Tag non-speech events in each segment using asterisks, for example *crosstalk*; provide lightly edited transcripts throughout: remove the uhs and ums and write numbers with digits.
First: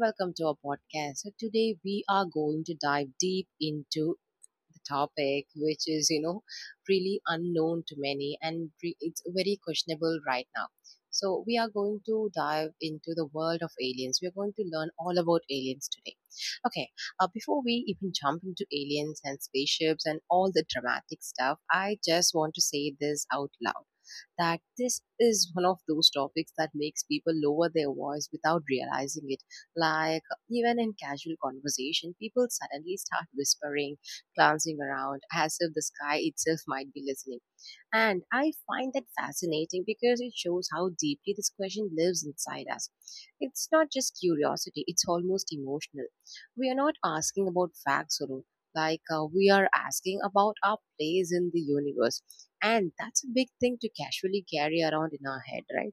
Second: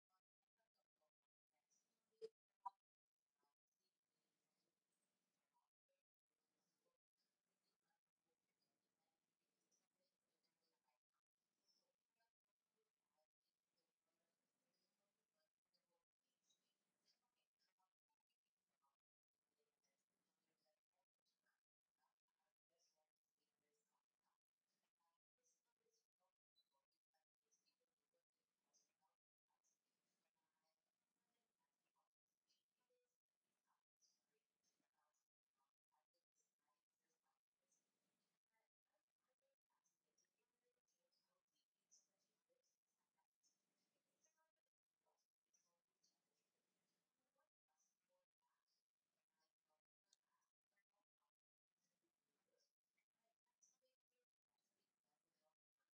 welcome to our podcast. So, today we are going to dive deep into the topic, which is, really unknown to many and it's very questionable right now. So, we are going to dive into the world of aliens. We are going to learn all about aliens today. Okay, before we even jump into aliens and spaceships and all the dramatic stuff, I just want to say this out loud that this is one of those topics that makes people lower their voice without realizing it. Like, even in casual conversation, people suddenly start whispering glancing around as if the sky itself might be listening. And I find that fascinating because it shows how deeply this question lives inside us. It's not just curiosity, it's almost emotional. We are not asking about facts alone, like we are asking about our place in the universe. And that's a big thing to casually carry around in our head, right?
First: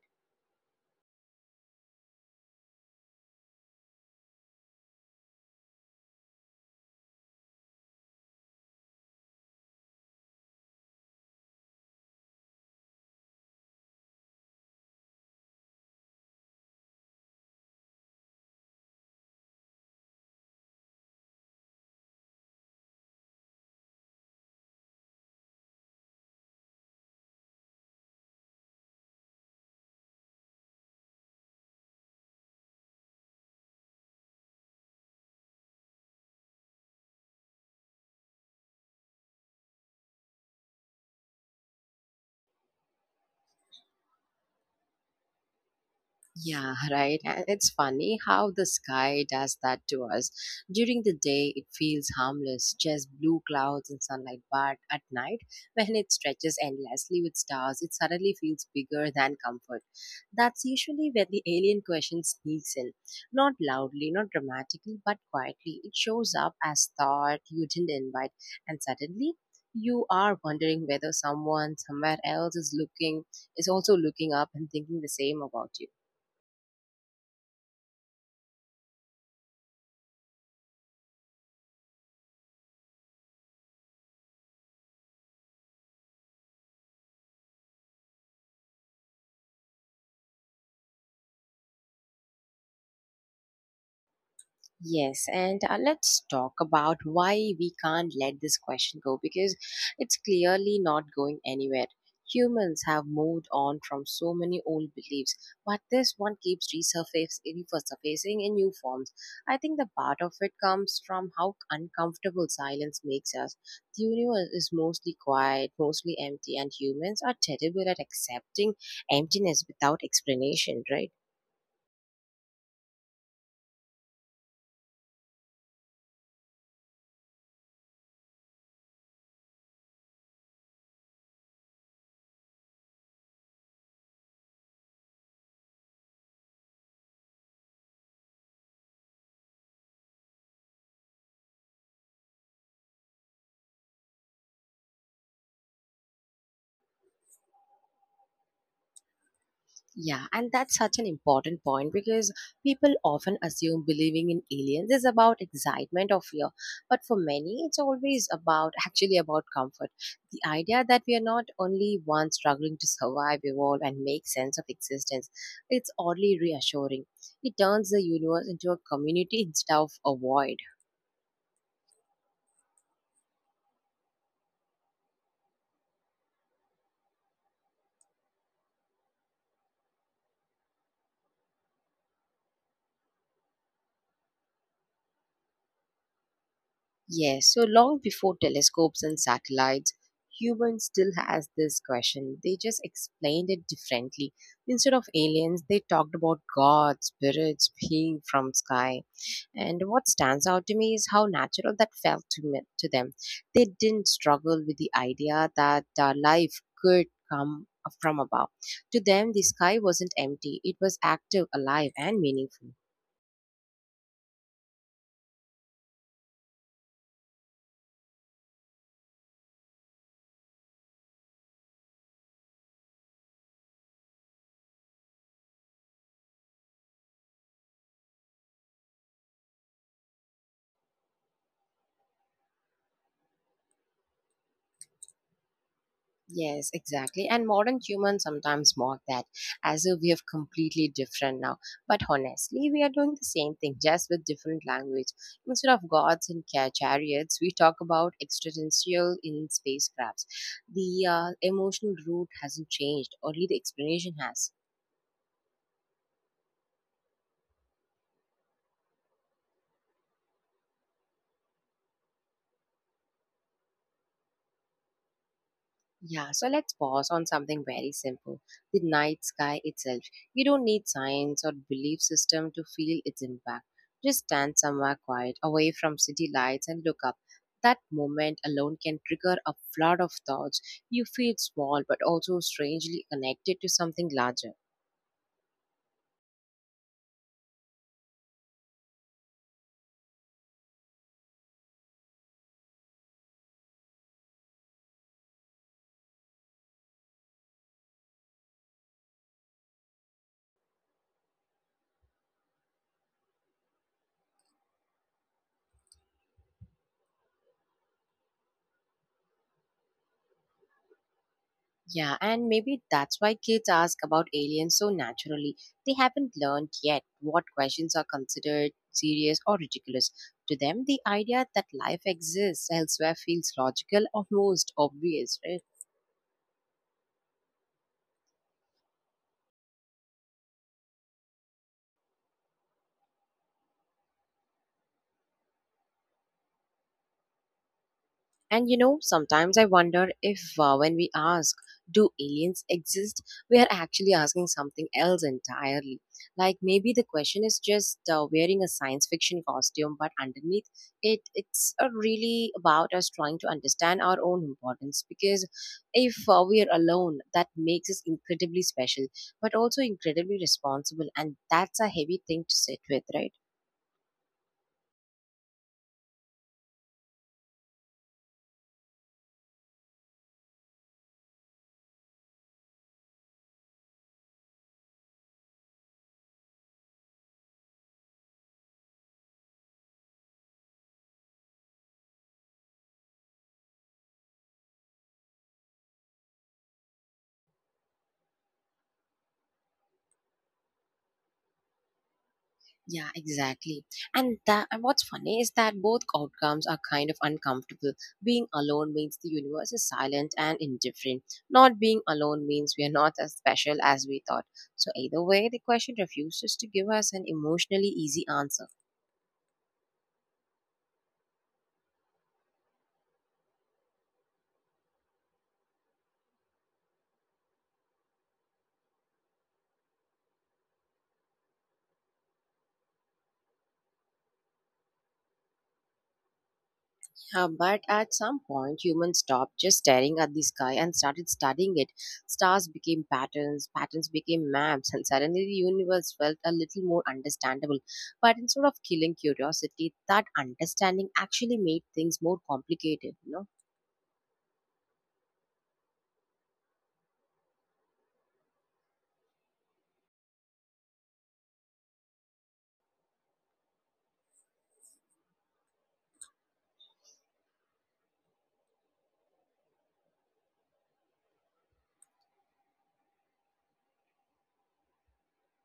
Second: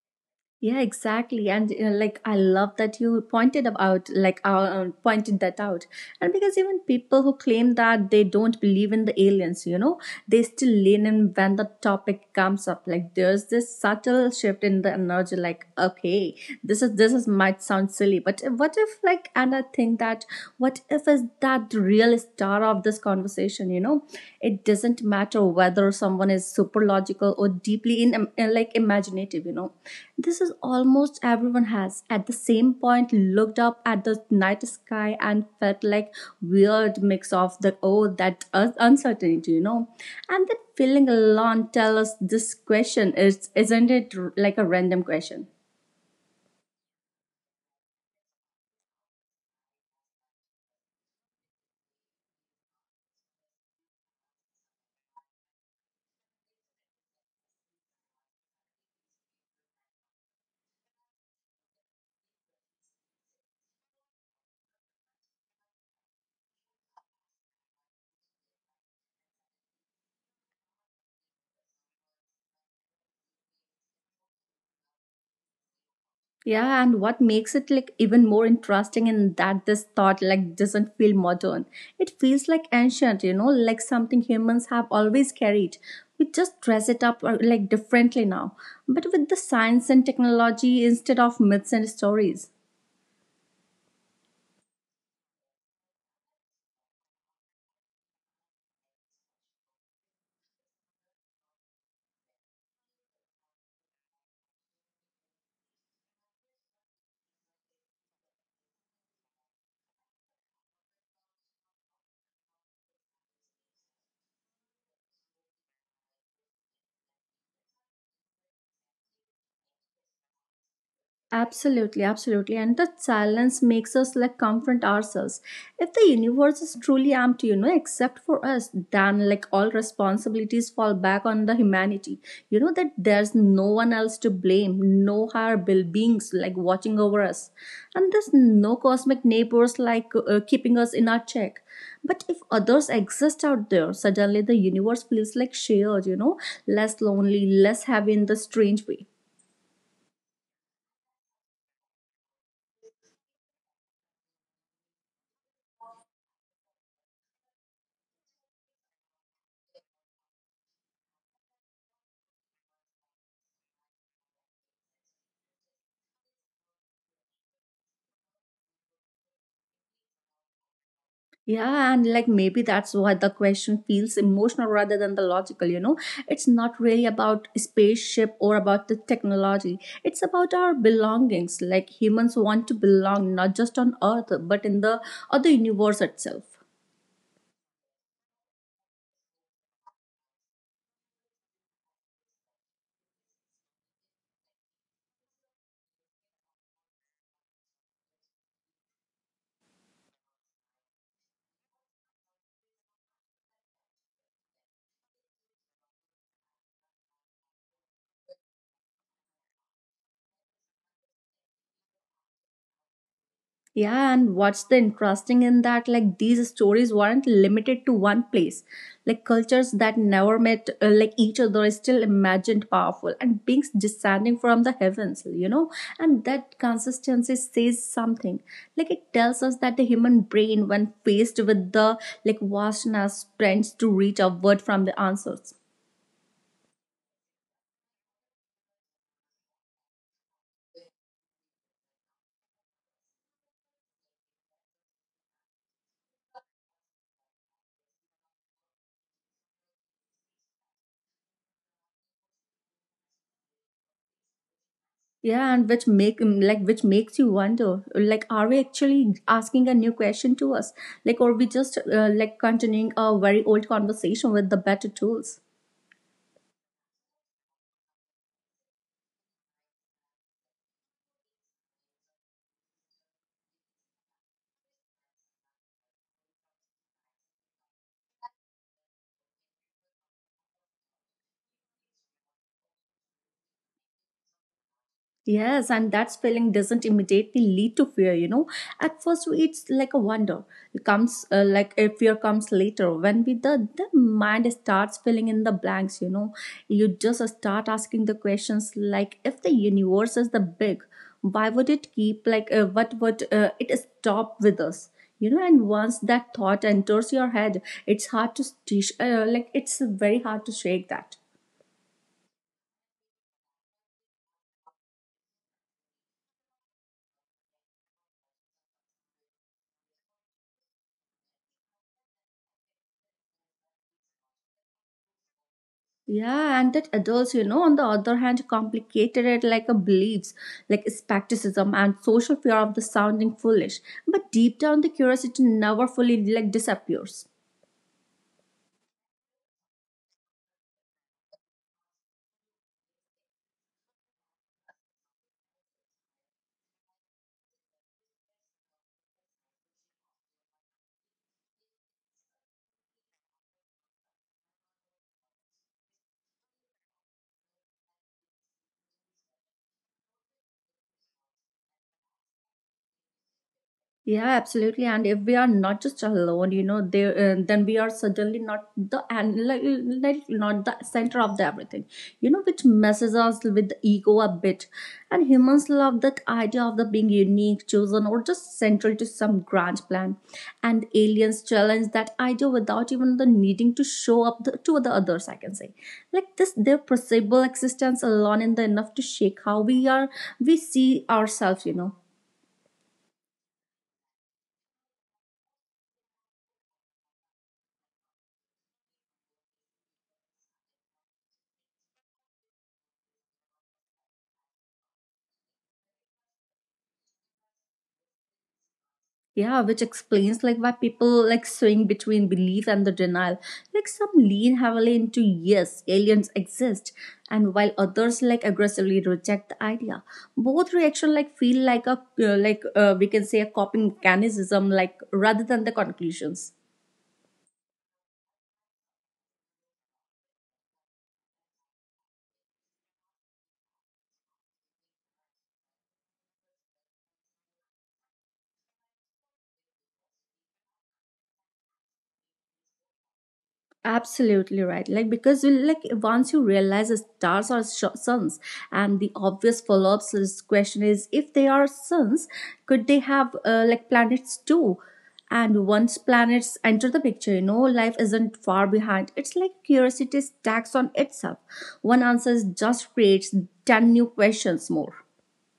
Yeah, exactly. And you like I love that you pointed about like pointed that out. And because even people who claim that they don't believe in the aliens, they still lean in when the topic comes up. Like there's this subtle shift in the energy like okay, this is might sound silly, but what if, like, and I think that what if is that the real star of this conversation. It doesn't matter whether someone is super logical or deeply in, like, imaginative. This is almost everyone has at the same point looked up at the night sky and felt like weird mix of the oh that uncertainty. And that feeling alone tell us this question is isn't like a random question. Yeah, right. And it's funny how the sky does that to us. During the day, it feels harmless, just blue clouds and sunlight. But at night, *laughs* when it stretches endlessly with stars, it suddenly feels bigger than comfort. That's usually where the alien question sneaks in. Not loudly, not dramatically, but quietly. It shows up as thought you didn't invite. And suddenly, you are wondering whether someone somewhere else is looking, is also looking up and thinking the same about you. Yeah, and what makes it like even more interesting in that this thought like doesn't feel modern. It feels like ancient, you know, like something humans have always carried. We just dress it up or like differently now, but with the science and technology instead of myths and stories. Yes, and let's talk about why we can't let this question go because it's clearly not going anywhere. Humans have moved on from so many old beliefs, but this one keeps resurfacing in new forms. I think the part of it comes from how uncomfortable silence makes us. The universe is mostly quiet, mostly empty, and humans are terrible at accepting emptiness without explanation, right? Absolutely, absolutely. And that silence makes us like confront ourselves. If the universe is truly empty, you know, except for us, then like all responsibilities fall back on the humanity. You know that there's no one else to blame, no higher bill beings like watching over us, and there's no cosmic neighbors like keeping us in our check. But if others exist out there, suddenly the universe feels like shared, you know, less lonely, less heavy in the strange way. Yeah, and that's such an important point because people often assume believing in aliens is about excitement or fear. But for many, it's always about actually about comfort. The idea that we are not only one struggling to survive, evolve, and make sense of existence, it's oddly reassuring. It turns the universe into a community instead of a void. Yeah, and like maybe that's why the question feels emotional rather than the logical, you know? It's not really about spaceship or about the technology. It's about our belongings. Like humans want to belong not just on Earth, but in the other universe itself. Yes, so long before telescopes and satellites, humans still has this question. They just explained it differently. Instead of aliens, they talked about God, spirits, being from sky. And what stands out to me is how natural that felt to me, to them. They didn't struggle with the idea that life could come from above. To them, the sky wasn't empty; it was active, alive, and meaningful. Yeah, and what's the interesting in that? Like these stories weren't limited to one place. Like cultures that never met like each other is still imagined powerful and beings descending from the heavens, you know. And that consistency says something. Like it tells us that the human brain, when faced with the like vastness, tends to reach outward from the answers. Yes, exactly. And modern humans sometimes mock that as if we are completely different now. But honestly, we are doing the same thing, just with different language. Instead of gods and chariots, we talk about extraterrestrial in spacecrafts. The emotional root hasn't changed, only the explanation has. Yeah, and which make like which makes you wonder, like, are we actually asking a new question to us, like, or we just like continuing a very old conversation with the better tools? Yeah, so let's pause on something very simple the night sky itself. You don't need science or belief system to feel its impact. Just stand somewhere quiet, away from city lights, and look up. That moment alone can trigger a flood of thoughts. You feel small but also strangely connected to something larger. Yes, and that feeling doesn't immediately lead to fear, you know. At first, it's like a wonder. It comes like a fear comes later when we the mind starts filling in the blanks, you know. You just start asking the questions like, if the universe is the big, why would it keep like what would it stop with us? You know, and once that thought enters your head, it's hard to like it's very hard to shake that. Yeah, and maybe that's why kids ask about aliens so naturally. They haven't learned yet what questions are considered serious or ridiculous. To them, the idea that life exists elsewhere feels logical, almost obvious, Yeah, and that adults, you know, on the other hand, complicated it like a beliefs, like skepticism and social fear of the sounding foolish. But deep down, the curiosity never fully like disappears. And you know, sometimes I wonder if when we ask, do aliens exist, we are actually asking something else entirely. Like maybe the question is just wearing a science fiction costume, but underneath it, it's really about us trying to understand our own importance. Because if we are alone, that makes us incredibly special, but also incredibly responsible. And that's a heavy thing to sit with, right? Yeah, absolutely. And if we are not just alone, you know, then we are suddenly not the and like not the center of the everything, you know, which messes us with the ego a bit. And humans love that idea of the being unique, chosen, or just central to some grand plan. And aliens challenge that idea without even the needing to show up to the others. I can say, like this, their perceivable existence alone in the enough to shake how we are we see ourselves. You know, Yeah, exactly. And that and what's funny is that both outcomes are kind of uncomfortable. Being alone means the universe is silent and indifferent. Not being alone means we are not as special as we thought. So either way, the question refuses to give us an emotionally easy answer. yeah, which explains like why people like swing between belief and the denial, like some lean heavily into yes aliens exist, and while others like aggressively reject the idea. Both reaction like feel like a like we can say a coping mechanism like rather than the conclusions. But at some point, humans stopped just staring at the sky and started studying it. Stars became patterns, patterns became maps, and suddenly the universe felt a little more understandable. But instead of killing curiosity, that understanding actually made things more complicated, you know? Absolutely right, like because you like once you realize the stars are suns, and the obvious follow-up question is if they are suns, could they have like planets too? And once planets enter the picture, you know, life isn't far behind. It's like curiosity stacks on itself. One answer just creates 10 new questions more.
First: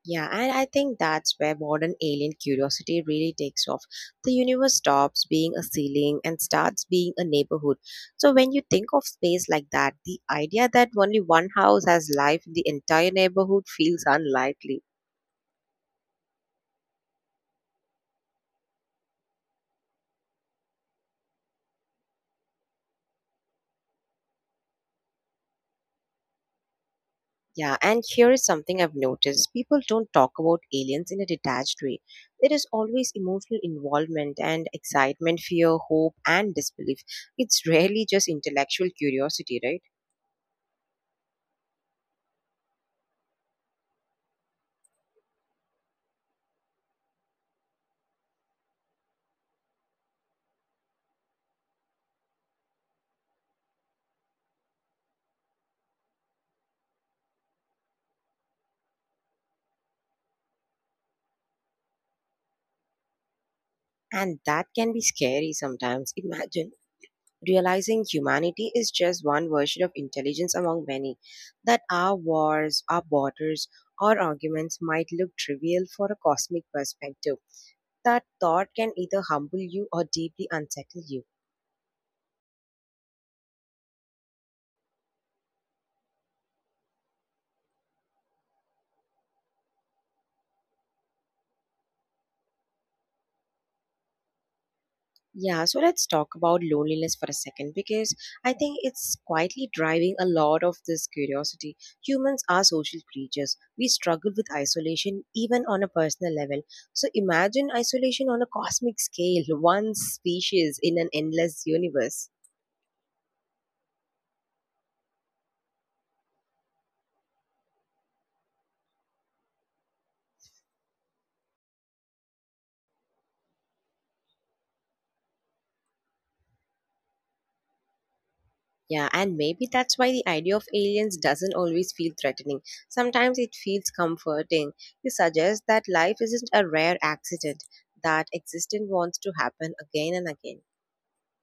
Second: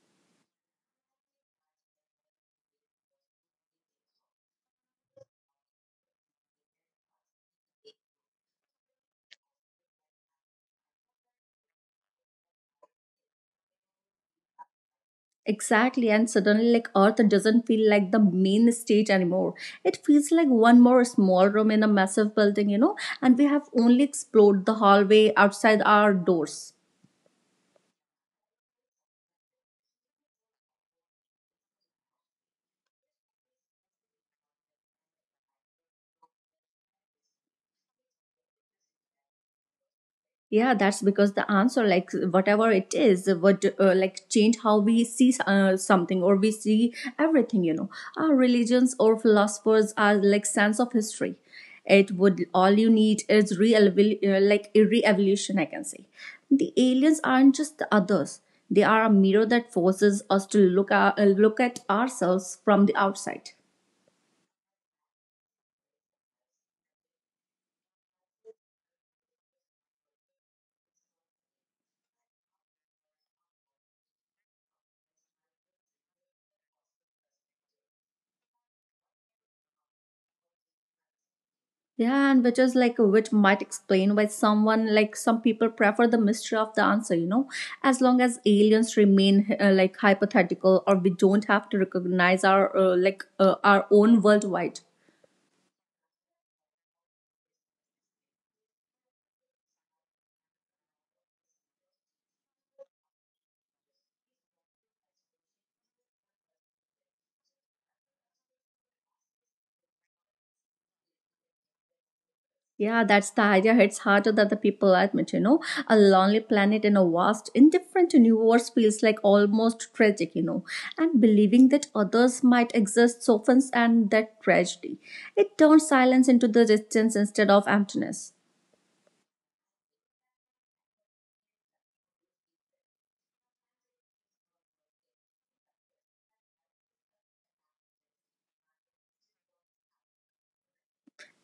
Yeah, and I think that's where modern alien curiosity really takes off. The universe stops being a ceiling and starts being a neighborhood. So, when you think of space like that, the idea that only one house has life in the entire neighborhood feels unlikely. Exactly, and suddenly, like Earth doesn't feel like the main stage anymore. It feels like one more small room in a massive building, you know, and we have only explored the hallway outside our doors. Yeah, and here is something I've noticed people don't talk about aliens in a detached way. There is always emotional involvement and excitement, fear, hope, and disbelief. It's *laughs* rarely just intellectual curiosity, right? Yeah, that's because the answer like whatever it is would like change how we see something or we see everything, you know, our religions or philosophers are like sense of history. It would all you need is real like a re-evolution, I can say. The aliens aren't just the others, they are a mirror that forces us to look at ourselves from the outside. And that can be scary sometimes. Imagine realizing humanity is just one version of intelligence among many, that our wars, our borders, our arguments might look trivial for a cosmic perspective. That thought can either humble you or deeply unsettle you. Yeah, and which is like which might explain why someone like some people prefer the mystery of the answer, you know, as long as aliens remain like hypothetical or we don't have to recognize our like our own worldwide. Yeah, so let's talk about loneliness for a second because I think it's quietly driving a lot of this curiosity. Humans are social creatures. We struggle with isolation even on a personal level. So imagine isolation on a cosmic scale, *laughs* one species in an endless universe. Yeah, that's the idea. It's harder than the people admit, you know. A lonely planet in a vast, indifferent universe feels like almost tragic, you know. And believing that others might exist softens and that tragedy. It turns silence into the distance instead of emptiness. Yeah, and maybe that's why the idea of aliens doesn't always feel threatening. Sometimes it feels comforting. It suggests that life isn't a rare accident, that existence wants to happen again and again.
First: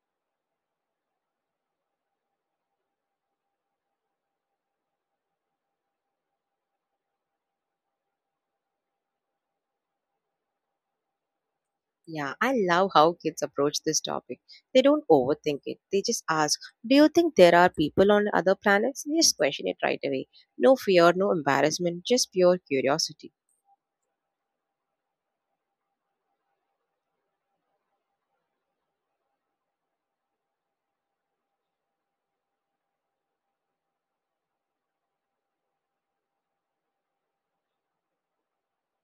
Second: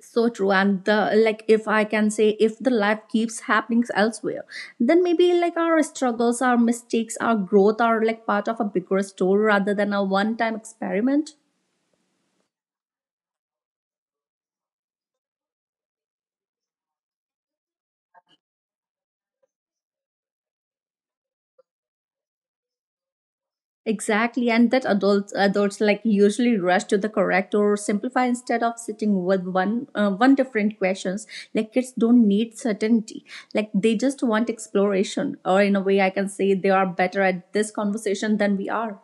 So true, and the like if I can say if the life keeps happening elsewhere, then maybe like our struggles, our mistakes, our growth are like part of a bigger story rather than a one time experiment. Yeah, I love how kids approach this topic. They don't overthink it. They just ask, do you think there are people on other planets? They just question it right away. No fear, no embarrassment, just pure curiosity. *laughs* Exactly, and that adults like usually rush to the correct or simplify instead of sitting with one different questions. Like kids don't need certainty, like they just want exploration, or in a way I can say they are better at this conversation than we are.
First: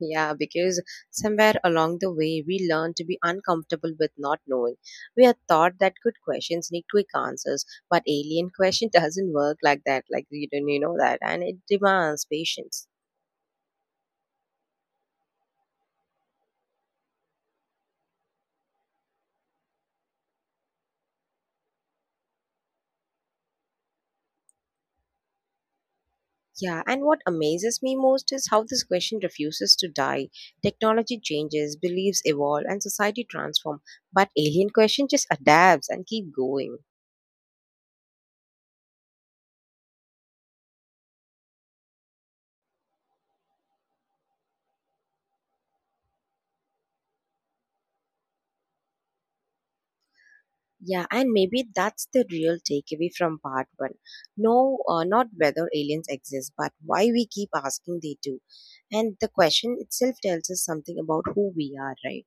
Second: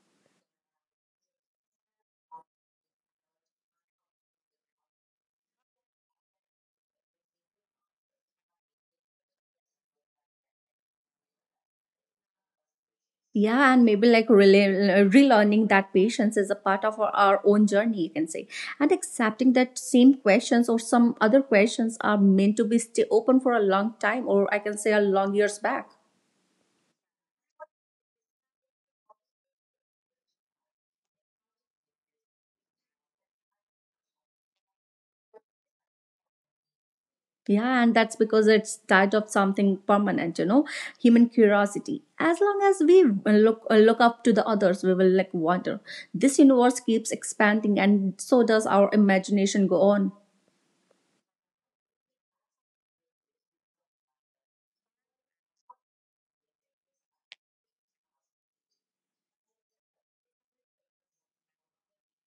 Yeah, because somewhere along the way, we learn to be uncomfortable with not knowing. We are taught that good questions need quick answers, but alien *laughs* question doesn't work like that, like you don't you know that, and it demands patience. Yeah, and maybe like relearning that patience is a part of our own journey, you can say. And accepting that same questions or some other questions are meant to be stay open for a long time, or I can say a long years back. Yeah, and what amazes me most is how this question refuses to die. Technology changes, beliefs evolve, and society transform, but alien question just adapts and keep going. Yeah, and that's because it's tied up something permanent, you know, human curiosity. As long as we look up to the others, we will like wonder. This universe keeps expanding, and so does our imagination go on. Yeah, and maybe that's the real takeaway from part one. No, not whether aliens exist, but why we keep asking they do. And the question itself tells us something about who we are, right?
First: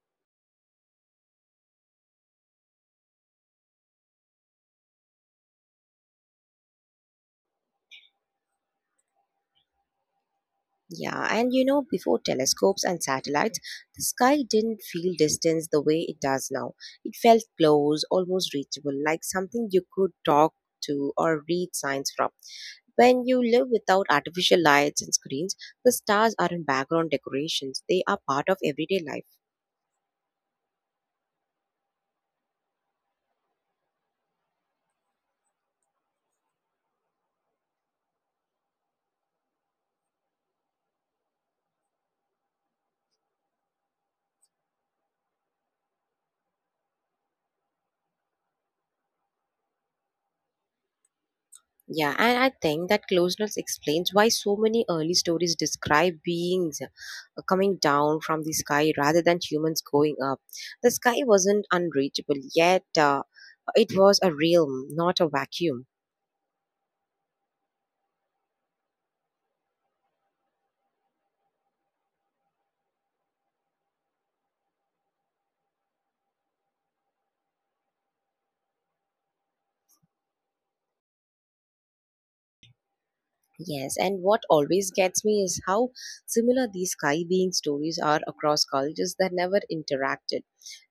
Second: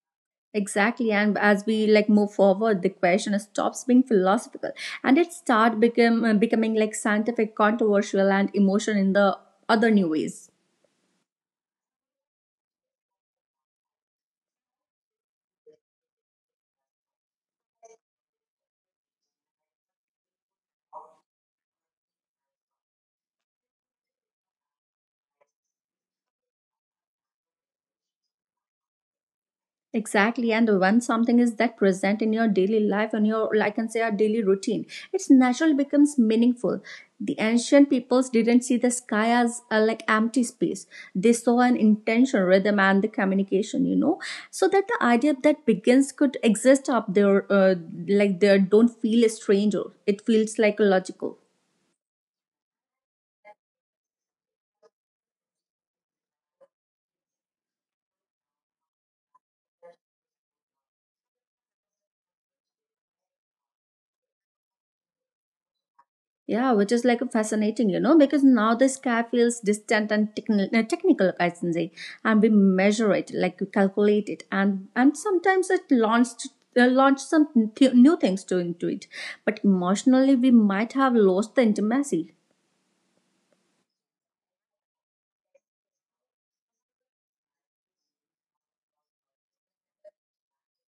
Exactly, and as we like move forward, the question stops being philosophical, and it start become becoming like scientific, controversial, and emotion in the other new ways. Yeah, and you know, before telescopes and satellites, the sky didn't feel distance the way it does now. It felt close, almost reachable, like something you could talk to or read signs from. When you live without artificial lights and screens, the stars aren't background decorations, they are part of everyday life. Exactly. And when something is that present in your daily life and your, like, I can say, our daily routine, it's natural becomes meaningful. The ancient peoples didn't see the sky as like empty space. They saw an intention, rhythm, and the communication. You know, so that the idea that begins could exist up there, like there don't feel strange. Or it feels like logical. Yeah, and I think that closeness explains why so many early stories describe beings coming down from the sky rather than humans going up. The sky wasn't unreachable, yet it was a realm, not a vacuum. Yeah, which is like fascinating, you know, because now the sky feels distant and technical, I can say, and we measure it, like we calculate it, and sometimes it launched launch some new things to into it. But emotionally, we might have lost the intimacy. Yes, and what always gets me is how similar these sky being stories are across cultures that never interacted.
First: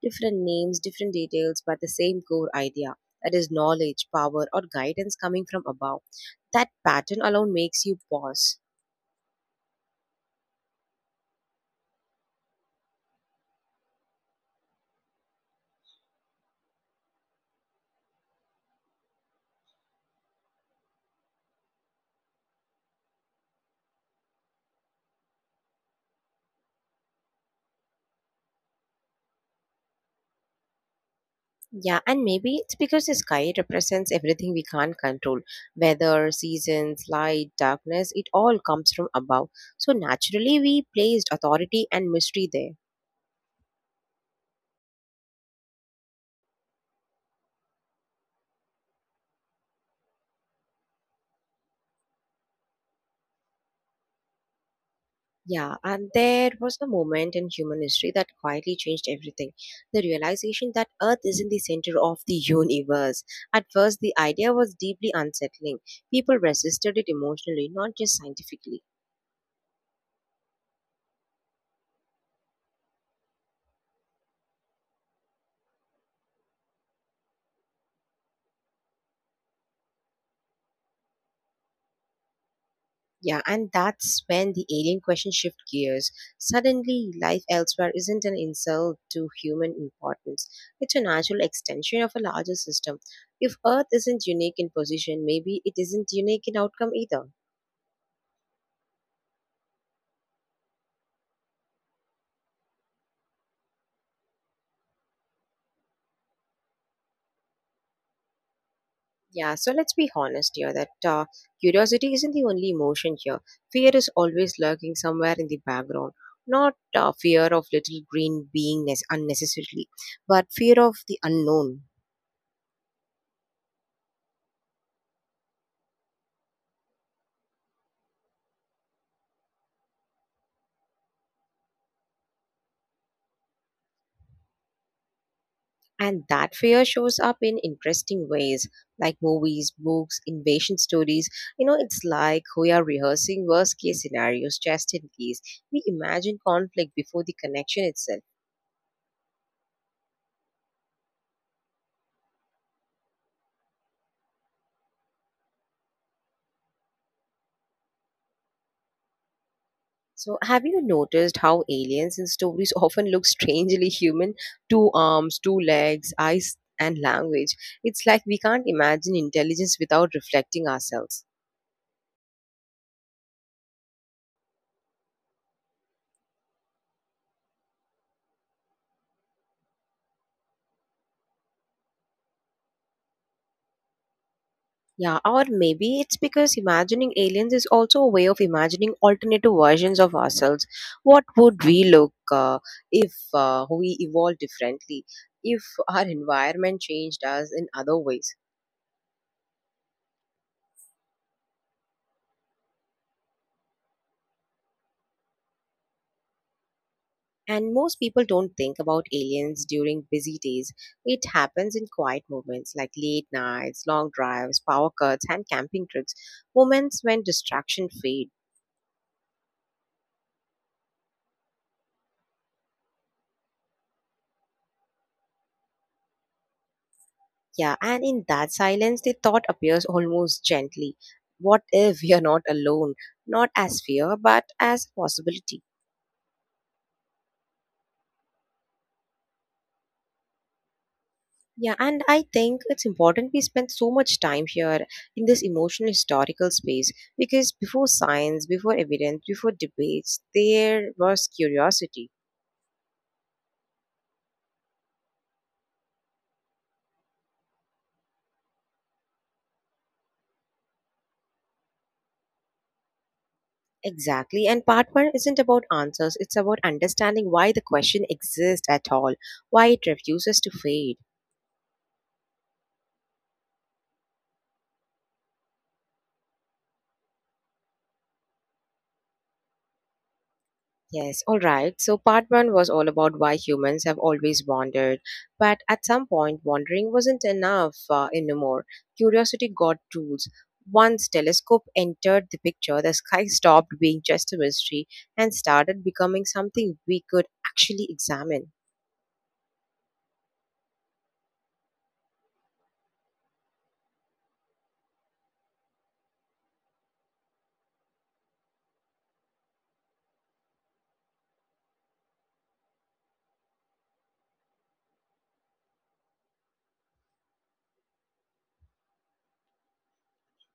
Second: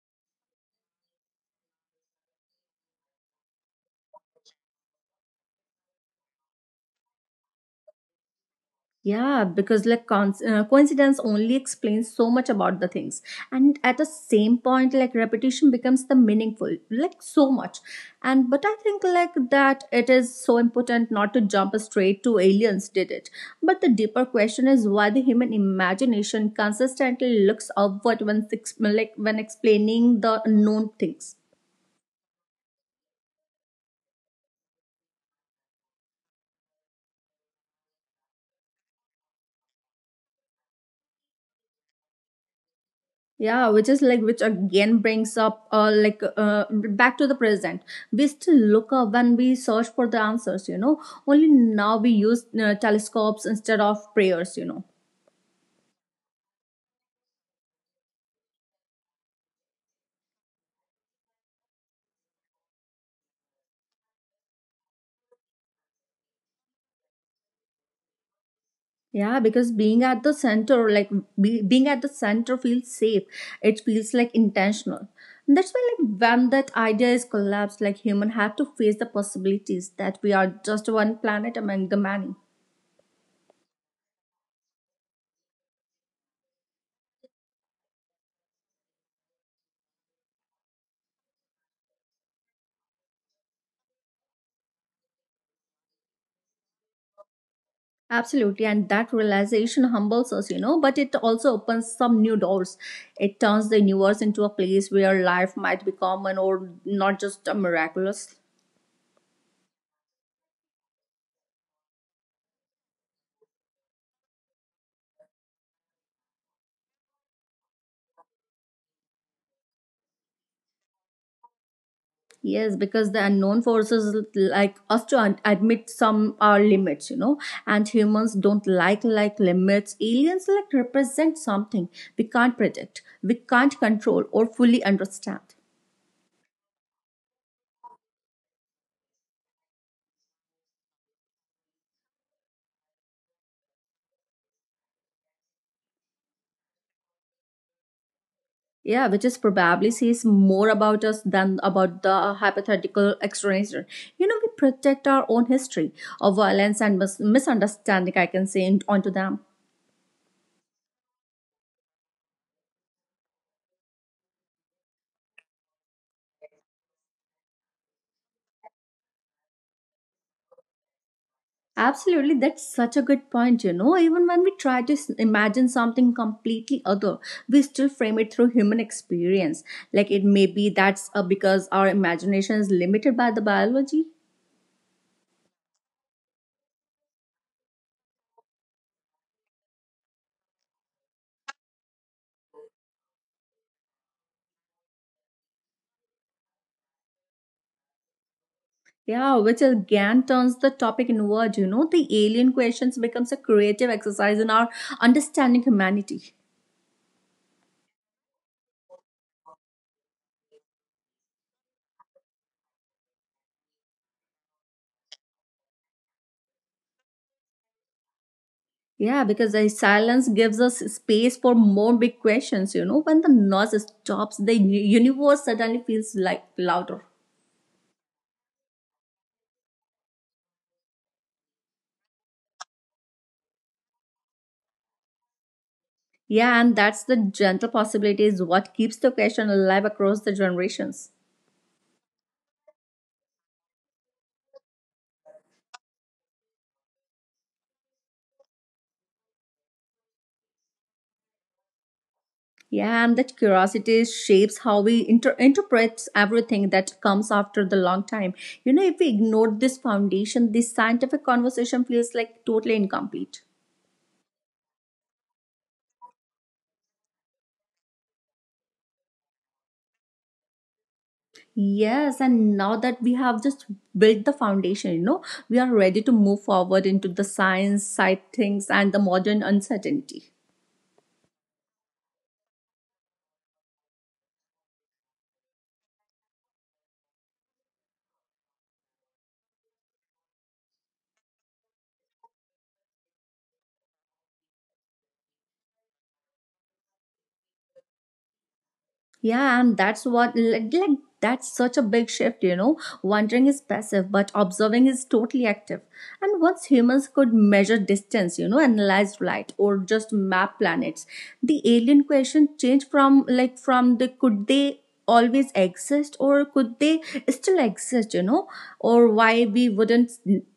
Different names, different details, but the same core idea that is, knowledge, power, or guidance coming from above. That pattern alone makes you pause. Yeah, because like coincidence only explains so much about the things, and at the same point, like repetition becomes the meaningful, like so much. And but I think like that it is so important not to jump straight to aliens did it. But the deeper question is why the human imagination consistently looks upward when like when explaining the known things. Yeah, and maybe it's because the sky represents everything we can't control weather, seasons, light, darkness, it all comes from above. So naturally, we placed authority and mystery there. Yeah, which is like which again brings up back to the present. We still look up when we search for the answers, you know, only now we use telescopes instead of prayers, you know. Yeah, and there was a moment in human history that quietly changed everything. The realization that Earth isn't the center of the *laughs* universe. At first, the idea was deeply unsettling. People resisted it emotionally, not just scientifically. Yeah, because being at the center like being at the center feels safe, it feels like intentional. And that's why like when that idea is collapsed, like human have to face the possibilities that we are just one planet among the many. Yeah, and that's when the alien question shift gears. Suddenly, life elsewhere isn't an insult to human importance. It's a natural extension of a larger system. If Earth isn't unique in position, maybe it isn't unique in outcome either. Absolutely, and that realization humbles us, you know, but it also opens some new doors. It turns the universe into a place where life might be common or not just a miraculous. Yeah, so let's be honest here that curiosity isn't the only emotion here. Fear is always lurking somewhere in the background. Not fear of little green being unnecessarily, but fear of the unknown. Yes, because the unknown forces like us to admit some are limits, you know, and humans don't like limits. Aliens like represent something we can't predict, we can't control, or fully understand. And that fear shows up in interesting ways, like movies, books, invasion stories. You know, it's like we are rehearsing worst case scenarios just in case. We imagine conflict before the connection itself. Yeah, which is probably says more about us than about the hypothetical extraterrestrial. You know, we protect our own history of violence and misunderstanding, I can say, in- onto them. So, have you noticed how aliens in stories *laughs* often look strangely human? Two arms, two legs, eyes, and language. It's like we can't imagine intelligence without reflecting ourselves. Absolutely, that's such a good point. Even when we try to imagine something completely other, we still frame it through human experience. Like it may be that's because our imagination is limited by the biology. Yeah, or maybe it's because imagining aliens is also a way of imagining alternative versions of ourselves. What would we look if we evolved differently? If our environment changed us in other ways? Yeah, which again turns the topic inward. The alien questions becomes a creative exercise in our understanding humanity. And most people don't think about aliens during busy days. It happens in quiet moments like late nights, long drives, power cuts, and camping trips, moments when distraction fade. Yeah, because the silence gives us space for more big questions. When the noise stops, the universe suddenly feels like louder. Yeah, and in that silence, the thought appears almost gently. What if we are not alone? Not as fear, but as possibility. Yeah, and that's the gentle possibility is what keeps the question alive across the generations. Yeah, and I think it's important we spend so much time here in this emotional historical space because before science, before evidence, before debates, there was curiosity. Yeah, and that curiosity shapes how we interpret everything that comes after the long time. If we ignore this foundation, this scientific conversation feels like totally incomplete. Exactly. And part one isn't about answers, it's about understanding why the question exists at all, why it refuses to fade. Yes, and now that we have just built the foundation, we are ready to move forward into the science, side things, and the modern uncertainty. Yes, all right. So, part one was all about why humans have always wandered. But at some point, wandering wasn't enough anymore. Curiosity got tools. Once telescope entered the picture, the sky stopped being just a mystery and started becoming something we could actually examine. Yeah, and that's what, like that's such a big shift. Wandering is passive, but observing is totally active. And once humans could measure distance, analyze light or just map planets, the alien question changed from the could they always exist or could they still exist, or why we wouldn't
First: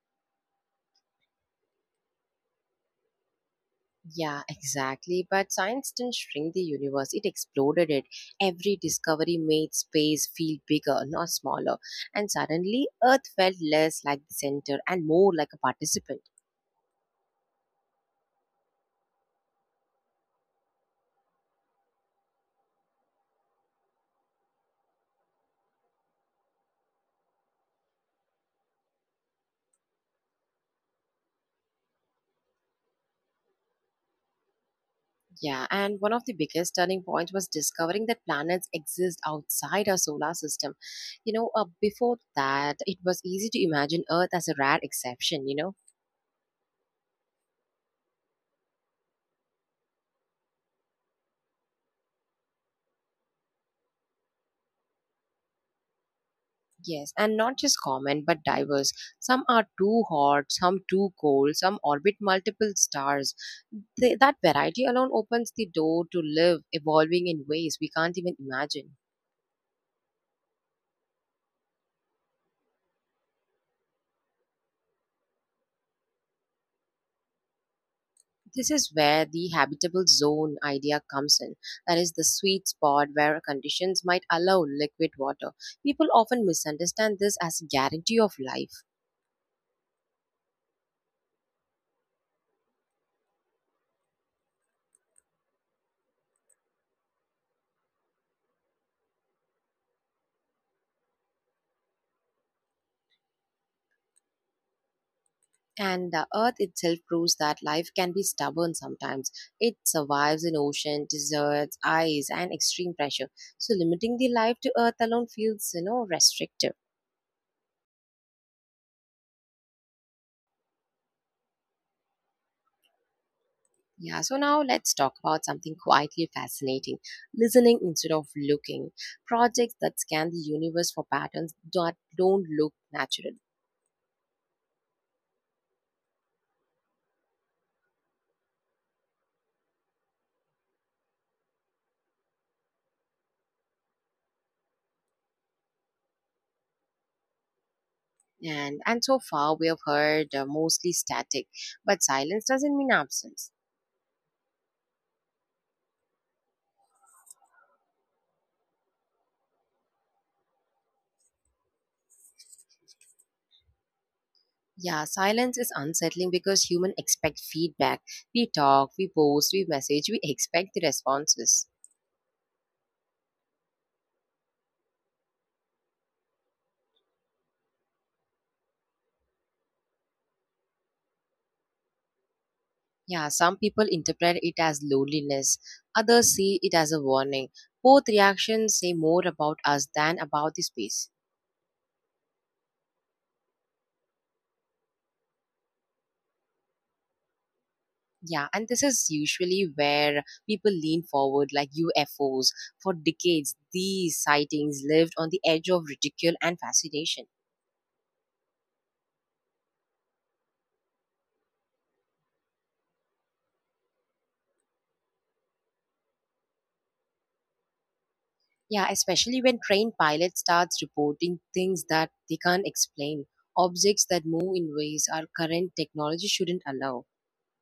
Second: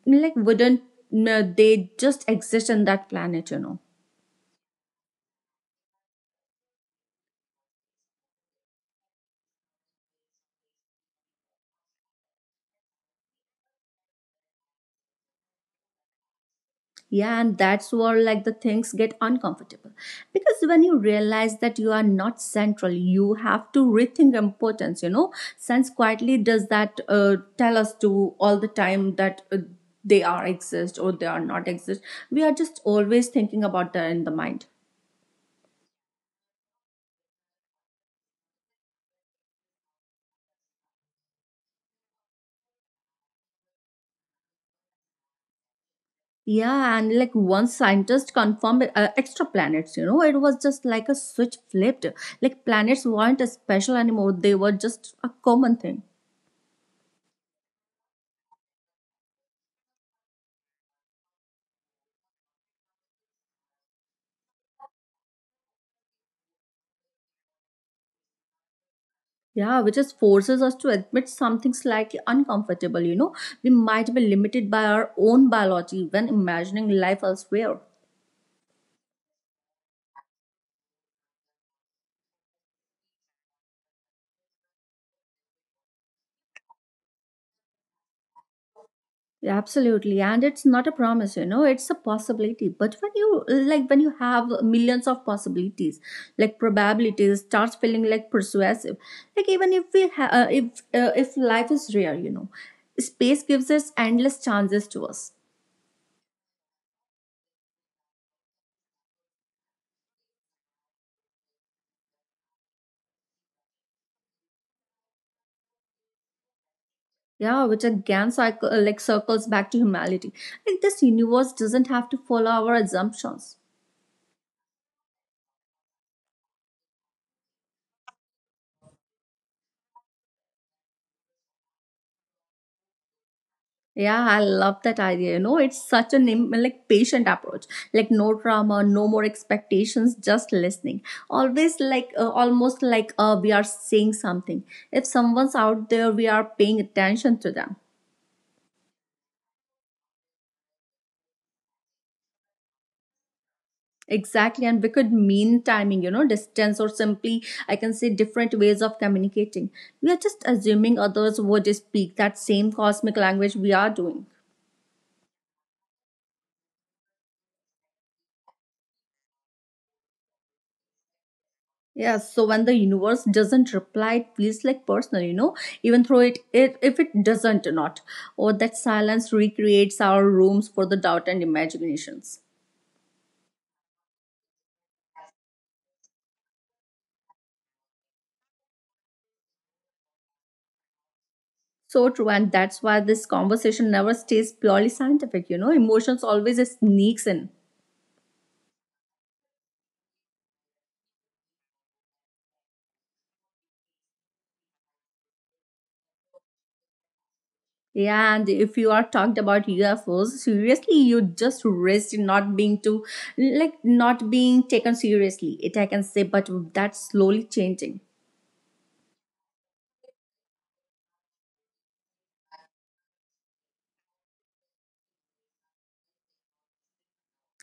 like wouldn't no, they just exist on that planet. Yeah, exactly. But science didn't shrink the universe, it exploded it. Every discovery made space feel bigger, not smaller. And suddenly, Earth felt less like the center and more like a participant. Yeah, and that's where like the things get uncomfortable. Because when you realize that you are not central, you have to rethink importance. Sense quietly does that, tell us to all the time that they are exist or they are not exist. We are just always thinking about that in the mind. Yeah, and one of the biggest turning points was discovering that planets exist outside our solar system. Before that, it was easy to imagine Earth as a rare exception, you know? Yeah, and like one scientist confirmed extra planets, it was just like a switch flipped. Like planets weren't special anymore, they were just a common thing. Yes, and not just common but diverse. Some are too hot, some too cold, some orbit multiple stars. Th- that variety alone opens the door to live evolving in ways we can't even imagine. Yeah, which just forces us to admit something slightly uncomfortable. We might be limited by our own biology when imagining life elsewhere. This is where the habitable zone idea comes in. That is the sweet spot where conditions might allow liquid water. People often misunderstand this as a guarantee of life. Yeah, absolutely, and it's not a promise, it's a possibility. But when you like, when you have millions of possibilities, like probabilities, starts feeling like persuasive. Like even if we ha- if life is rare, space gives us endless chances to us. And the Earth itself proves that life can be stubborn sometimes. It survives in ocean, deserts, ice, and extreme pressure. So limiting the life to Earth alone feels, you know, restrictive. Yeah, which again cycle, like circles back to humanity. Like this universe doesn't have to follow our assumptions. Yeah, so now let's talk about something quietly fascinating, listening instead of looking. Projects that scan the universe for patterns that don't look natural. Yeah, I love that idea. It's such a patient approach. Like no drama, no more expectations, just listening. Always like almost like we are saying something. If someone's out there, we are paying attention to them. And so far, we have heard mostly static, but silence doesn't mean absence. Exactly, and we could mean timing, distance, or simply, I can say, different ways of communicating. We are just assuming others would speak that same cosmic language we are doing. Yeah, silence is unsettling because humans expect feedback. We talk, we post, we message, we expect the responses. Yes, so when the universe doesn't reply, it feels like personal, even though it if it doesn't or not, or that silence recreates our rooms for the doubt and imaginations. Yeah, some people interpret it as loneliness, others see it as a warning. Both reactions say more about us than about the space. So true, and that's why this conversation never stays purely scientific, emotions always sneaks in. Yeah, and this is usually where people lean forward like UFOs. For decades, these sightings lived on the edge of ridicule and fascination. Yeah, and if you are talked about UFOs, seriously, you just risk not being too, like, not being taken seriously. It I can say, but that's slowly changing. Yeah, especially when trained pilot starts reporting things that they can't explain, objects that move in ways our current technology shouldn't allow.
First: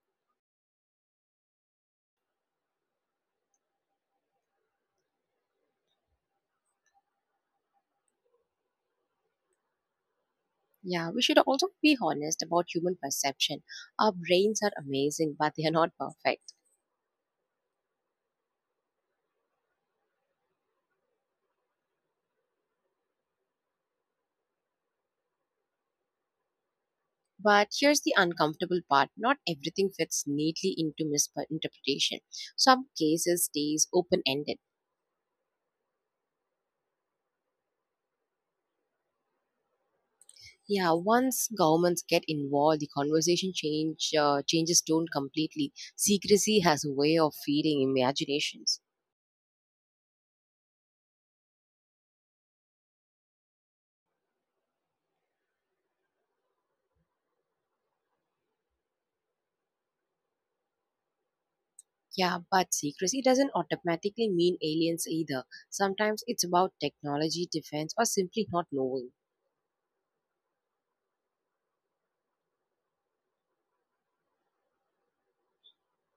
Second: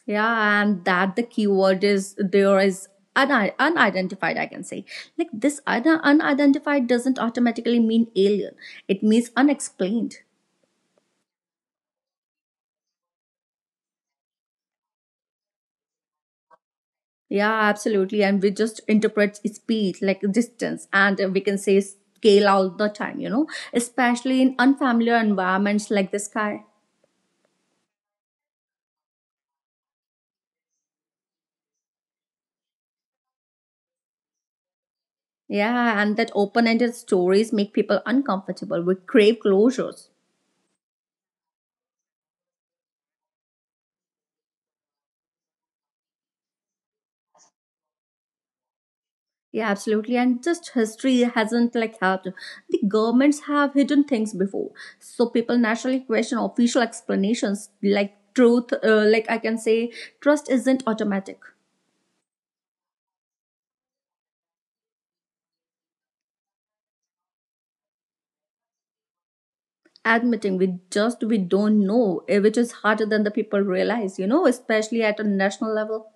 Yeah, and that the keyword is there is unidentified. I can say, like, this unidentified doesn't automatically mean alien. It means unexplained. Yeah, we should also be honest about human perception. Our brains are amazing, but they are not perfect. Yeah, absolutely. And we just interpret speed like distance, and we can say scale all the time, especially in unfamiliar environments like the sky. But here's the uncomfortable part, not everything fits neatly into misinterpretation. Some cases stays open ended. Yeah, and that open ended stories make people uncomfortable. We crave closures. Yeah, once governments get involved, the conversation changes tone completely. Secrecy has a way of feeding imaginations. Yeah, absolutely. And just history hasn't like helped. The governments have hidden things before. So people naturally question official explanations like truth, like I can say, trust isn't automatic. Yeah, but secrecy doesn't automatically mean aliens either. Sometimes it's about technology, defense, or simply not knowing. Admitting we just we don't know which is harder than the people realize, especially at a national level.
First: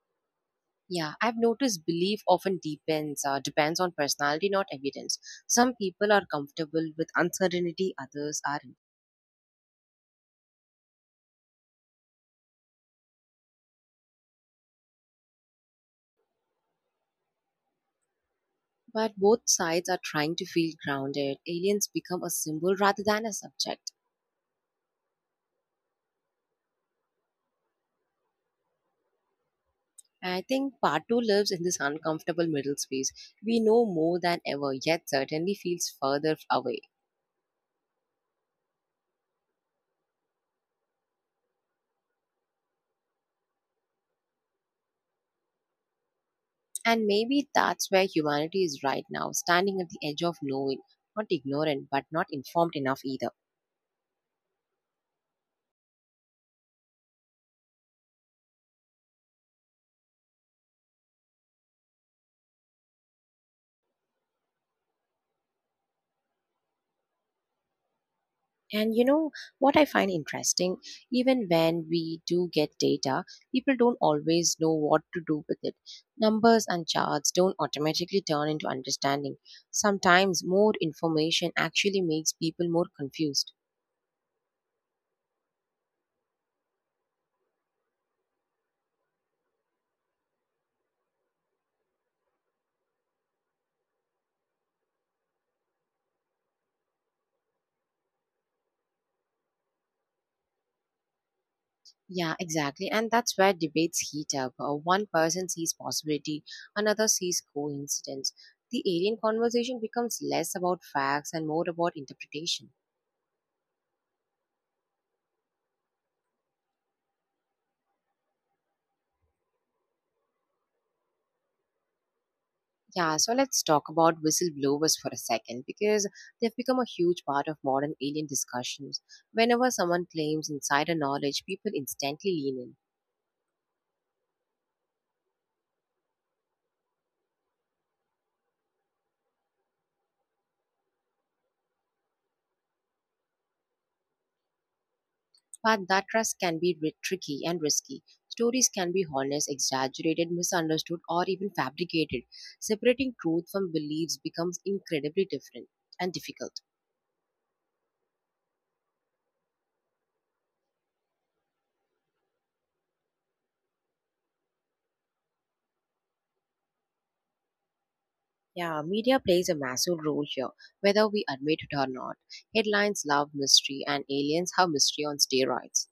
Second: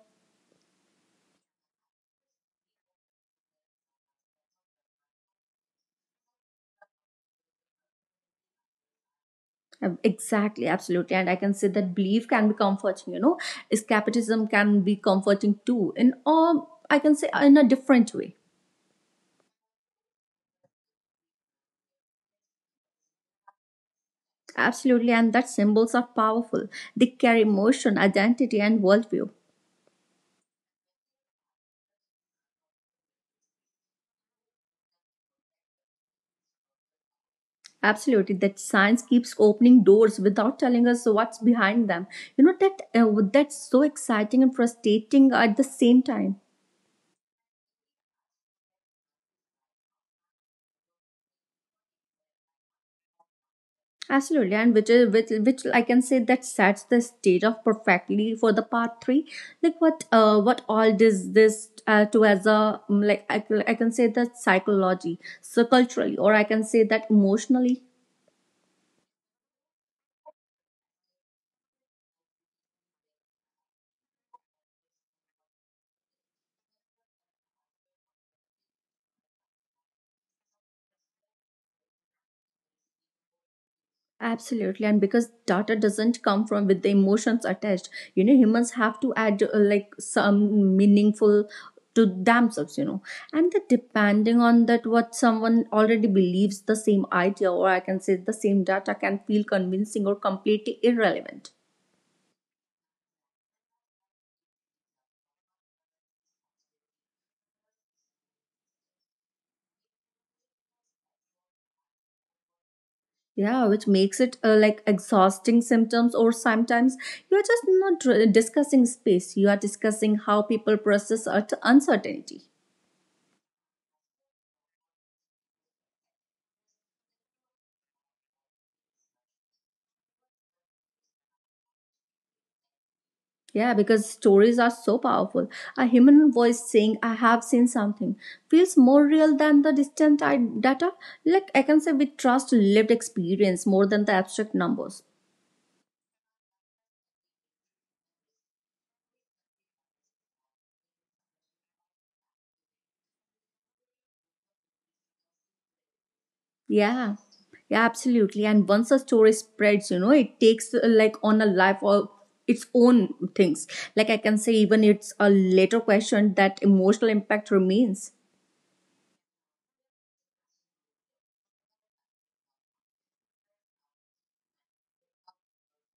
Yeah, I've noticed belief often depends on personality, not evidence. Some people are comfortable with uncertainty, others aren't. Exactly, absolutely, and I can say that belief can be comforting. Escapism can be comforting too in all, I can say, in a different way. But both sides are trying to feel grounded. Aliens become a symbol rather than a subject. Absolutely, and that symbols are powerful. They carry emotion, identity, and worldview. I think part two lives in this uncomfortable middle space. We know more than ever, yet certainly feels further away. Absolutely, that science keeps opening doors without telling us what's behind them. That's so exciting and frustrating at the same time. And maybe that's where humanity is right now, standing at the edge of knowing, not ignorant, but not informed enough either. Absolutely, and which I can say that sets the stage of perfectly for the part three. Like what all does this to as a like I can say that psychology, so culturally, or I can say that emotionally, And you know what I find interesting? Even when we do get data, people don't always know what to do with it. Numbers and charts don't automatically turn into understanding. Sometimes more information actually makes people more confused. absolutely, and because data doesn't come from with the emotions attached, humans have to add, like some meaningful to themselves, and that depending on that what someone already believes, the same idea or I can say the same data can feel convincing or completely irrelevant. Yeah, exactly. And that's where debates heat up. One person sees possibility, another sees coincidence. The alien conversation becomes less about facts and more about interpretation. Yeah, which makes it, like exhausting symptoms, or sometimes you are just not discussing space; you are discussing how people process uncertainty. Yeah, so let's talk about whistleblowers for a second because they've become a huge part of modern alien discussions. Whenever someone claims insider knowledge, people instantly lean in. Yeah, because stories are so powerful. A human voice saying, "I have seen something," feels more real than the distant data. Like, I can say we trust lived experience more than the abstract numbers. But that trust can be tricky and risky. Stories can be honest, exaggerated, misunderstood, or even fabricated. Separating truth from beliefs becomes incredibly different and difficult. Yeah, yeah, absolutely. And once a story spreads, it takes, like on a life of its own things. Like, I can say, even it's a later question that emotional impact remains. Yeah, media plays a massive role here, whether we admit it or not. Headlines love mystery, and aliens have mystery on steroids.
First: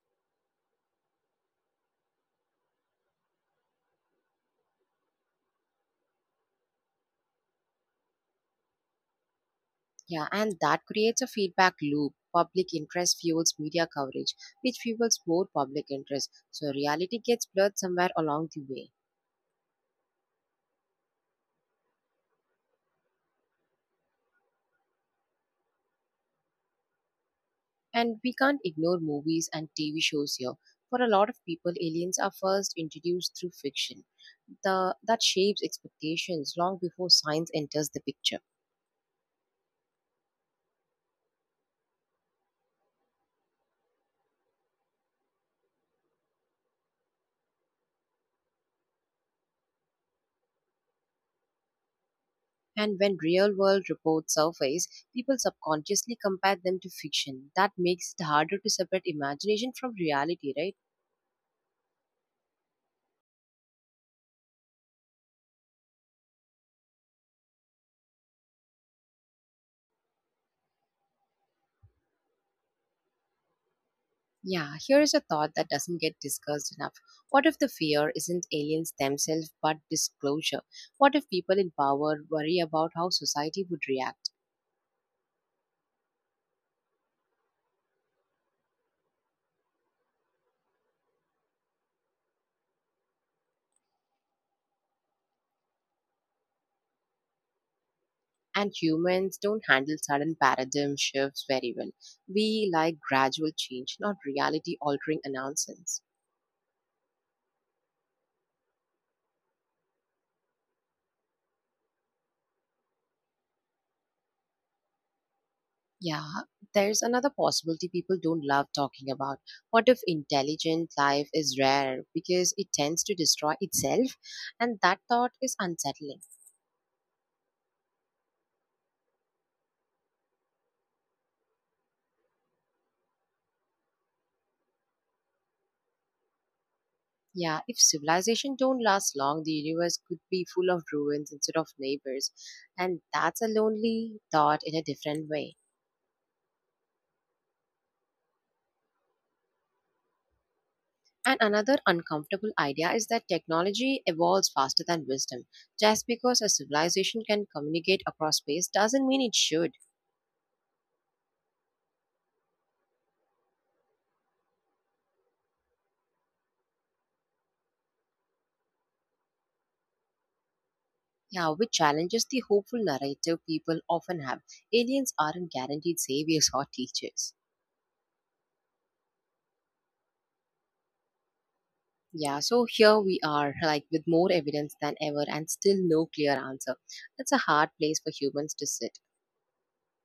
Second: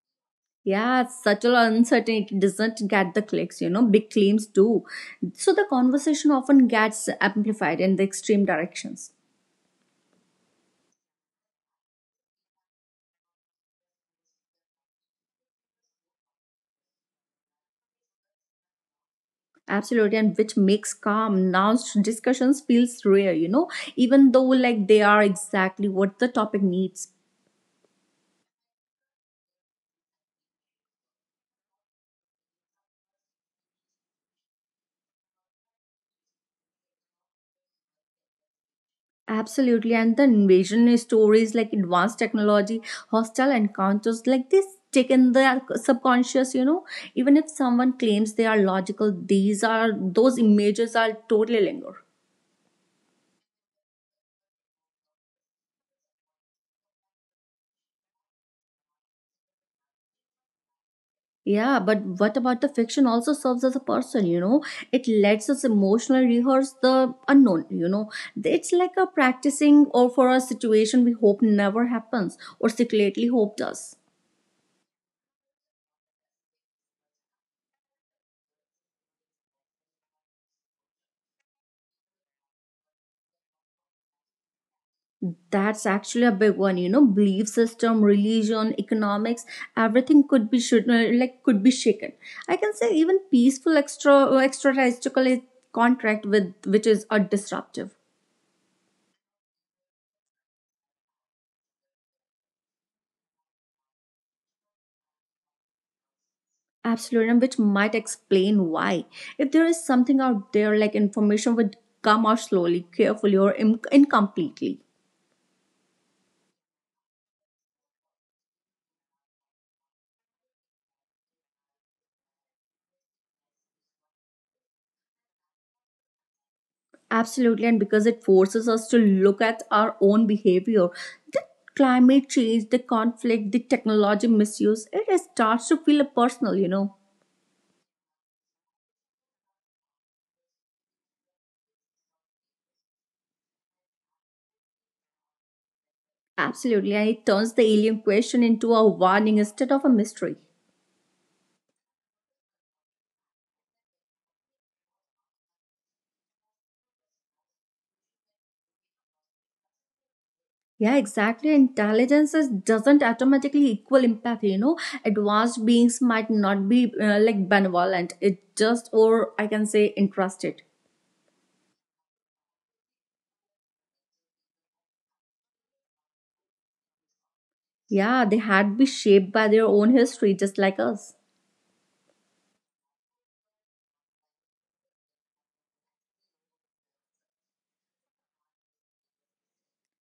Yeah, it's such an uncertain. It doesn't get the clicks, big claims do. So the conversation often gets amplified in the extreme directions. Yeah, and that creates a feedback loop. Public interest fuels media coverage, which fuels more public interest. So reality gets blurred somewhere along the way. Absolutely, and which makes calm, nuanced discussions feels rare, even though like they are exactly what the topic needs. And we can't ignore movies and TV shows here. For a lot of people, aliens are first introduced through fiction. That shapes expectations long before science enters the picture. Absolutely, and the invasion stories like advanced technology, hostile encounters, like this stick in the subconscious. Even if someone claims they are logical, these are those images are totally linger. And when real world reports surface, people subconsciously compare them to fiction. That makes it harder to separate imagination from reality, right? Yeah, but what about the fiction also serves as a person? It lets us emotionally rehearse the unknown? It's like a practicing or for a situation we hope never happens or secretly hope does. Yeah, here is a thought that doesn't get discussed enough. What if the fear isn't aliens themselves but disclosure? What if people in power worry about how society would react? That's actually a big one? Belief system, religion, economics, everything could be shaken. I can say even peaceful extraterrestrial contract with which is a disruptive. And humans don't handle sudden paradigm shifts very well. We like gradual change, not reality altering announcements. Absolutely, and which might explain why. If there is something out there, like information would come out slowly, carefully, or incompletely. Yeah, there's another possibility people don't love talking about. What if intelligent life is rare because it tends to destroy itself? And that thought is unsettling. Absolutely, and because it forces us to look at our own behavior, the climate change, the conflict, the technology misuse, it starts to feel personal. Yeah, if civilization don't last long, the universe could be full of ruins instead of neighbors. And that's a lonely thought in a different way. Absolutely, and it turns the alien question into a warning instead of a mystery. And another uncomfortable idea is that technology evolves faster than wisdom. Just because a civilization can communicate across space doesn't mean it should. Yeah, exactly. Intelligence is, doesn't automatically equal empathy. You know, advanced beings might not be, like benevolent. It just, or I can say, interested. Yeah, which challenges the hopeful narrative people often have. Aliens aren't guaranteed saviors or teachers. Yeah, they had be shaped by their own history, just like us. Yeah, so here we are, like with more evidence than ever and still no clear answer. That's a hard place for humans to sit.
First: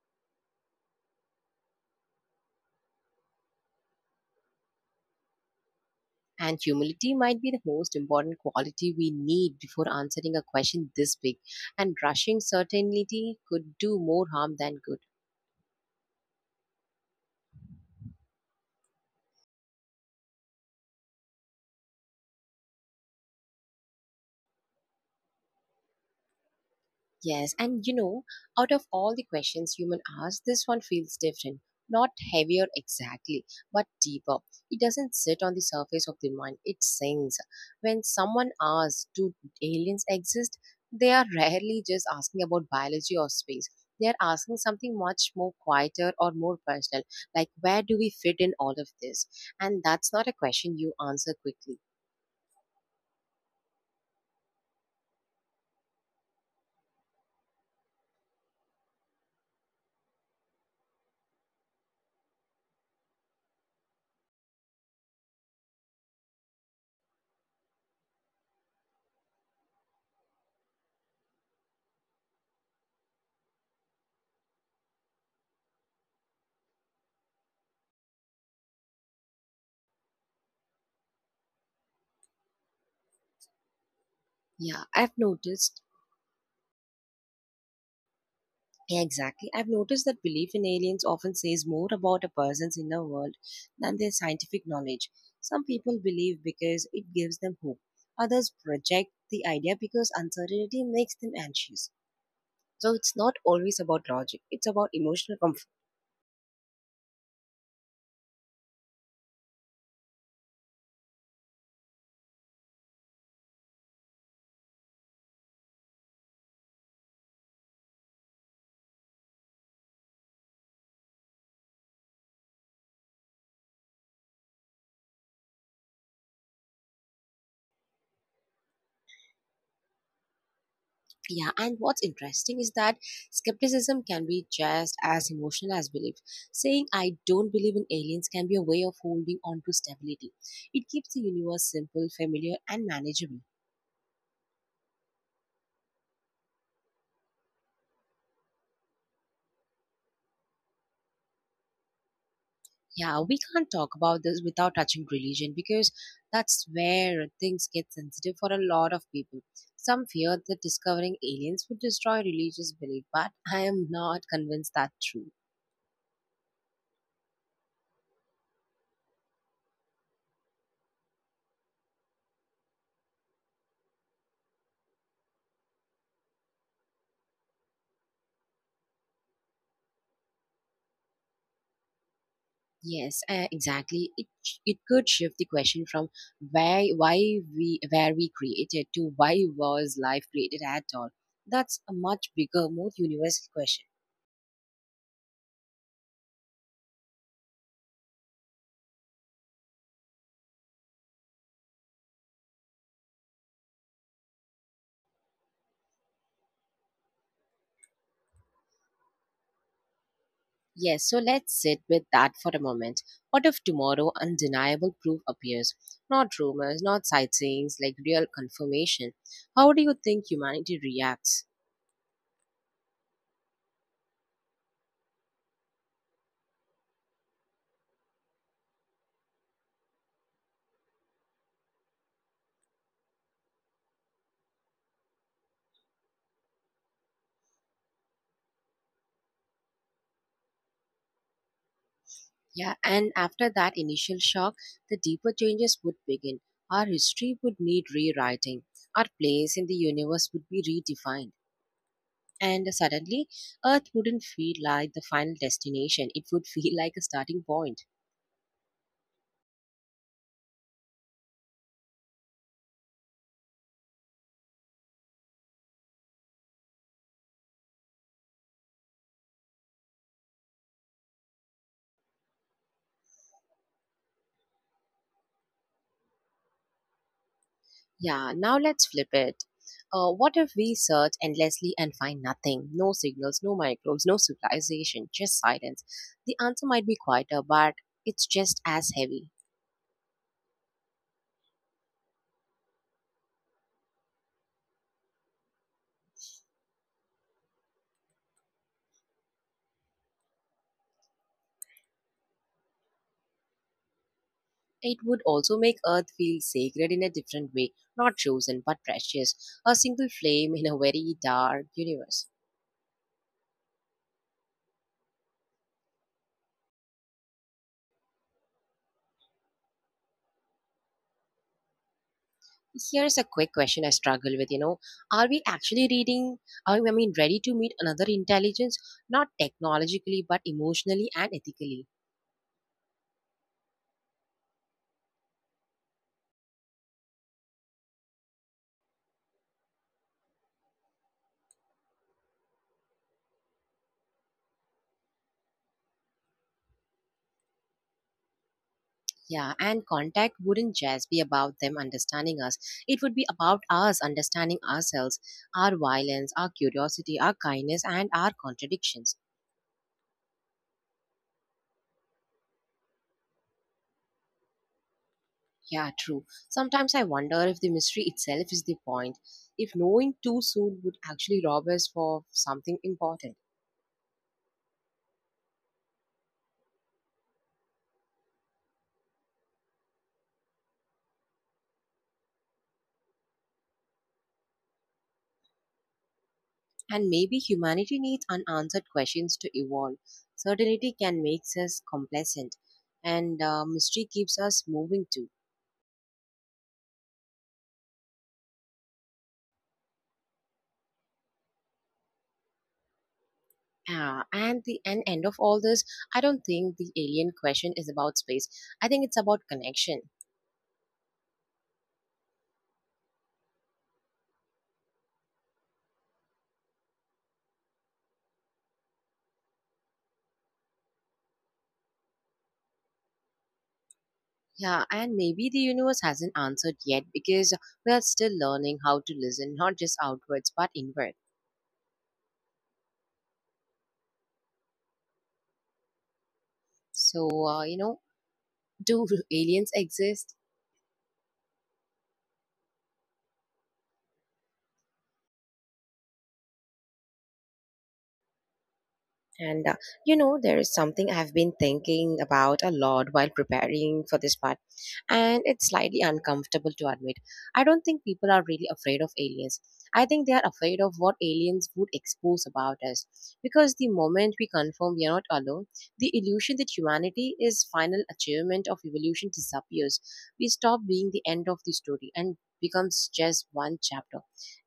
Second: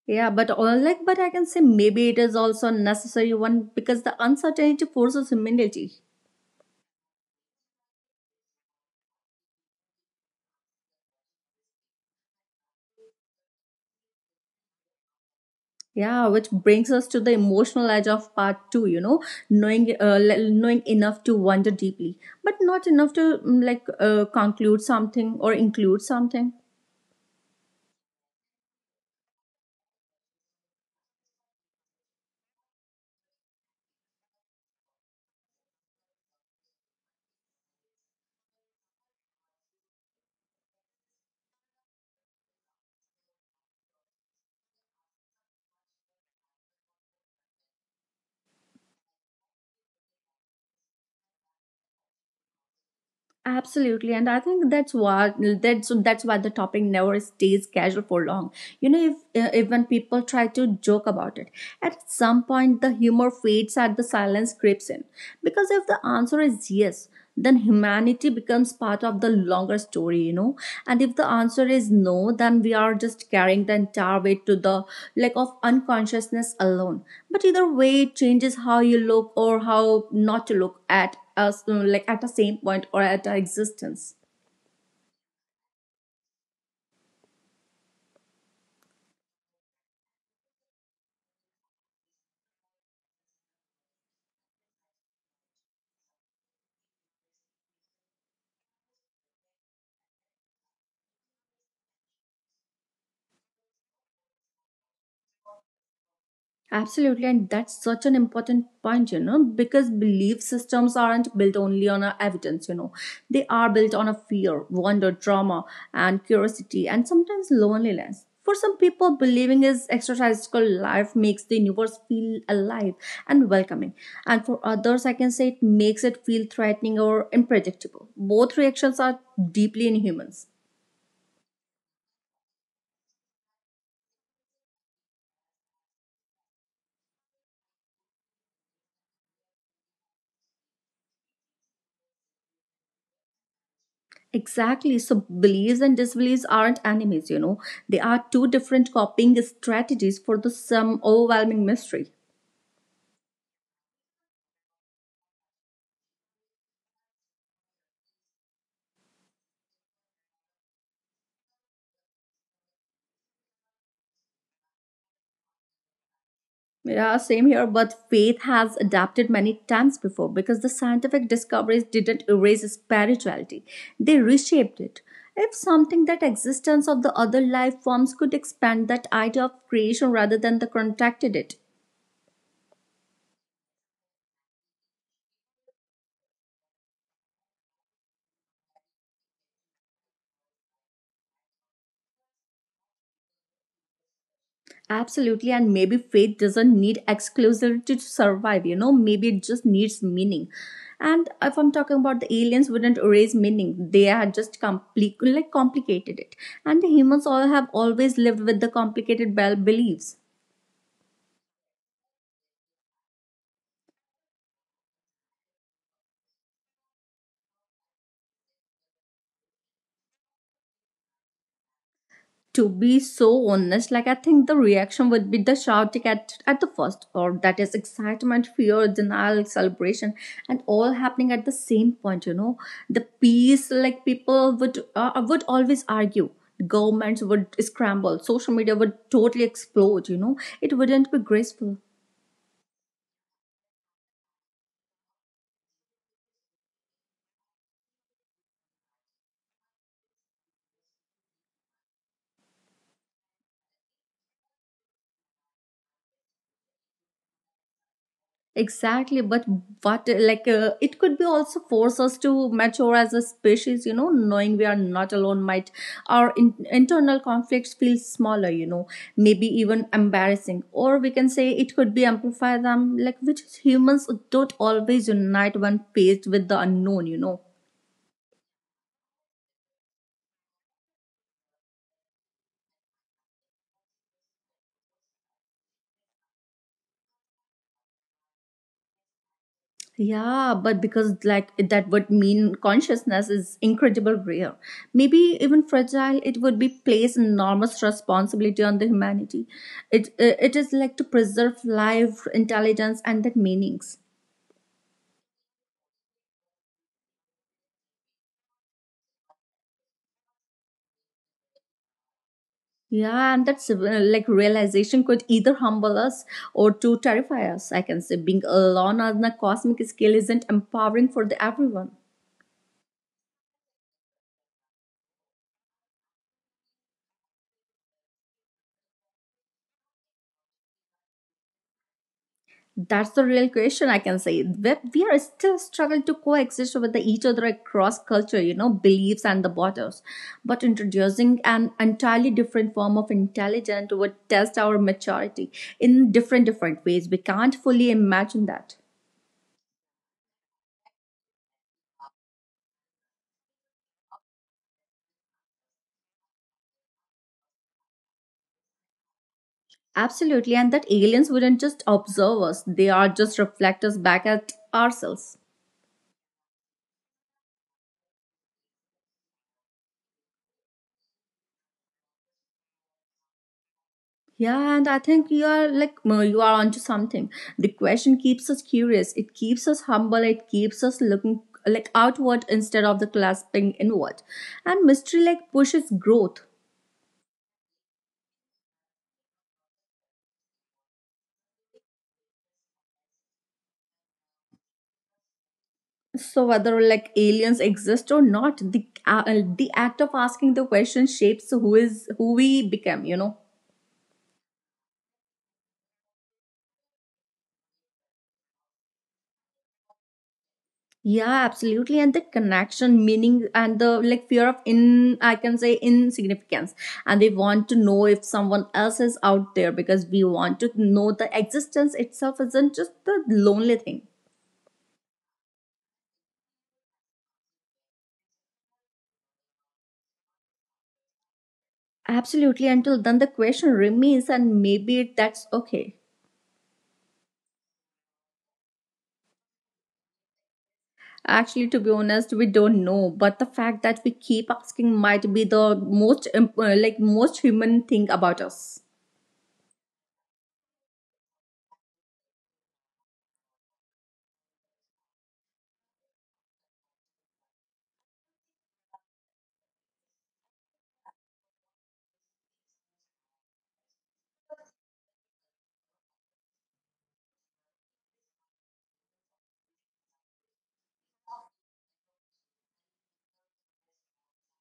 Yeah, but all like, but I can say maybe it is also a necessary one because the uncertainty forces humility. And humility might be the most important quality we need before answering a question this big. And rushing certainty could do more harm than good. Yeah, which brings us to the emotional edge of part two. Knowing enough to wonder deeply, but not enough to conclude something or include something. Yes, and you know, out of all the questions human ask, this one feels different. Not heavier exactly, but deeper. It doesn't sit on the surface of the mind, it sinks. When someone asks, do aliens exist? They are rarely just asking about biology or space. They are asking something much more quieter or more personal, like where do we fit in all of this? And that's not a question you answer quickly. Absolutely, and I think that's what that's why the topic never stays casual for long. You know, if Even people try to joke about it, at some point the humor fades and the silence creeps in. Because if the answer is yes, then humanity becomes part of the longer story. And if the answer is no, then we are just carrying the entire weight to the like of unconsciousness alone. But either way, it changes how you look or how not to look at as like at the same point or at our existence. Yeah, I've noticed Yeah, exactly. I've noticed that belief in aliens often says more about a person's inner world than their scientific knowledge. Some people believe because it gives them hope. Others project the idea because uncertainty makes them anxious. So it's not always about logic, it's about emotional comfort. Absolutely, and that's such an important point, because belief systems aren't built only on our evidence. They are built on a fear, wonder, trauma, and curiosity, and sometimes loneliness. For some people, believing is extraterrestrial life makes the universe feel alive and welcoming. And for others, I can say it makes it feel threatening or unpredictable. Both reactions are deeply inhuman. Yeah, and what's interesting is that skepticism can be just as emotional as belief. Saying I don't believe in aliens can be a way of holding on to stability. It keeps the universe simple, familiar, and manageable. Exactly. So beliefs and disbeliefs aren't enemies. They are two different coping strategies for the some overwhelming mystery. Yeah, we can't talk about this without touching religion because that's where things get sensitive for a lot of people. Some fear that discovering aliens would destroy religious belief, but I am not convinced that's true. Yeah, same here, but faith has adapted many times before because the scientific discoveries didn't erase spirituality. They reshaped it. If something that existence of the other life forms could expand that idea of creation rather than the contracted it. Yes, exactly. It could shift the question from where why we where we created to why was life created at all. That's a much bigger, more universal question. Absolutely, and maybe faith doesn't need exclusivity to survive, maybe it just needs meaning. And if I'm talking about the aliens wouldn't erase meaning, they had just complicated it. And the humans all have always lived with the complicated beliefs. Yes, so let's sit with that for a moment. What if tomorrow undeniable proof appears? Not rumors, not sightseeings, like real confirmation. How do you think humanity reacts? To be so honest, like I think the reaction would be the shouting at the first, or that is excitement, fear, denial, celebration, and all happening at the same point. The peace, like people would always argue. Governments would scramble. Social media would totally explode. You know, it wouldn't be graceful. Yeah, and after that initial shock, the deeper changes would begin. Our history would need rewriting. Our place in the universe would be redefined. And suddenly, Earth wouldn't feel like the final destination, it would feel like a starting point. Exactly, but what like it could be also force us to mature as a species, knowing we are not alone might our internal conflicts feel smaller, maybe even embarrassing, or we can say it could be amplify them, like which humans don't always unite when faced with the unknown. Yeah, now let's flip it. What if we search endlessly and find nothing? No signals, no microbes, no civilization, just silence. The answer might be quieter, but it's just as heavy. Yeah, but because like that would mean consciousness is incredible rare. Maybe even fragile. It would be place enormous responsibility on the humanity. It is like to preserve life, intelligence, and that meanings. It would also make Earth feel sacred in a different way, not chosen but precious, a single flame in a very dark universe. Yeah, and that's like realization could either humble us or to terrify us. I can say being alone on a cosmic scale isn't empowering for the everyone. Here's a quick question I struggle with, you know. Are we actually ready to meet another intelligence, not technologically, but emotionally and ethically? That's the real question I can say. We are still struggle to coexist with the each other across culture, beliefs and the borders. But introducing an entirely different form of intelligence would test our maturity in different ways. We can't fully imagine that. Yeah, and contact wouldn't just be about them understanding us. It would be about us understanding ourselves, our violence, our curiosity, our kindness, and our contradictions. Absolutely, and that aliens wouldn't just observe us; they are just reflectors back at ourselves. Yeah, true. Sometimes I wonder if the mystery itself is the point, if knowing too soon would actually rob us for something important. Yeah, and I think you are like you are onto something. The question keeps us curious. It keeps us humble. It keeps us looking like outward instead of the clasping inward. And mystery like pushes growth. And maybe humanity needs unanswered questions to evolve. Certainty can make us complacent, and mystery keeps us moving too. So whether like aliens exist or not, the act of asking the question shapes who we become. Yeah, and the and end of all this, I don't think the alien question is about space. I think it's about connection. Yeah, absolutely. And the connection, meaning, and the like fear of I can say insignificance. And we want to know if someone else is out there because we want to know the existence itself isn't just the lonely thing. Yeah, and maybe the universe hasn't answered yet because we are still learning how to listen, not just outwards but inward. Absolutely. Until then, the question remains, and maybe that's okay. So, you know, do *laughs* aliens exist? Actually, to be honest, we don't know. But the fact that we keep asking might be the most human thing about us. And you know, there is something I've been thinking about a lot while preparing for this part, and it's slightly uncomfortable to admit. I don't think people are really afraid of aliens. I think they are afraid of what aliens would expose about us. Because the moment we confirm we are not alone, the illusion that humanity is final achievement of evolution disappears. We stop being the end of the story and becomes just one chapter.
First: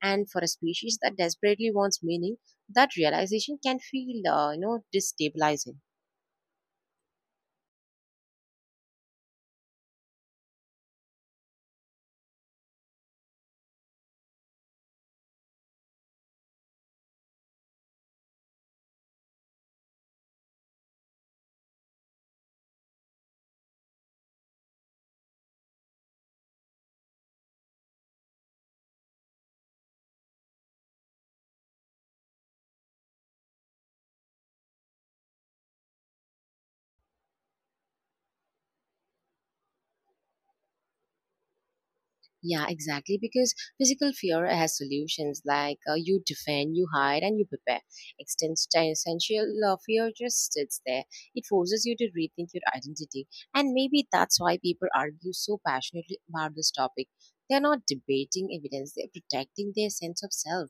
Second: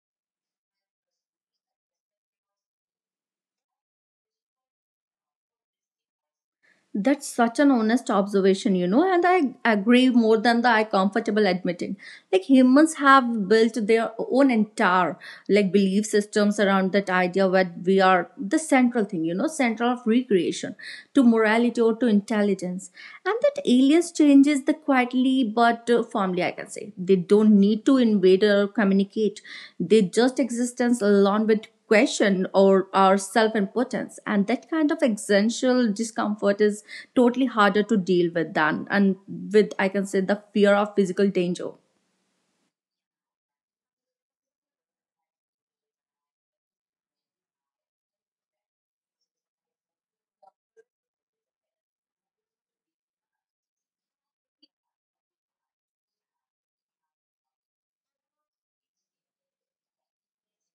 And for a species that desperately wants meaning, that realization can feel destabilizing. That's such an honest observation, and I agree more than the I comfortable admitting. Like humans have built their own entire like belief systems around that idea where we are the central thing, central of recreation to morality or to intelligence. And that aliens changes the quietly but firmly, I can say they don't need to invade or communicate. They just existence along with question or our self-importance, and that kind of existential discomfort is totally harder to deal with than and with, I can say, the fear of physical danger. Yeah, exactly. Because physical fear has solutions like you defend, you hide, and you prepare. Existential fear just sits there. It forces you to rethink your identity. And maybe that's why people argue so passionately about this topic. They're not debating evidence, they're protecting their sense of self.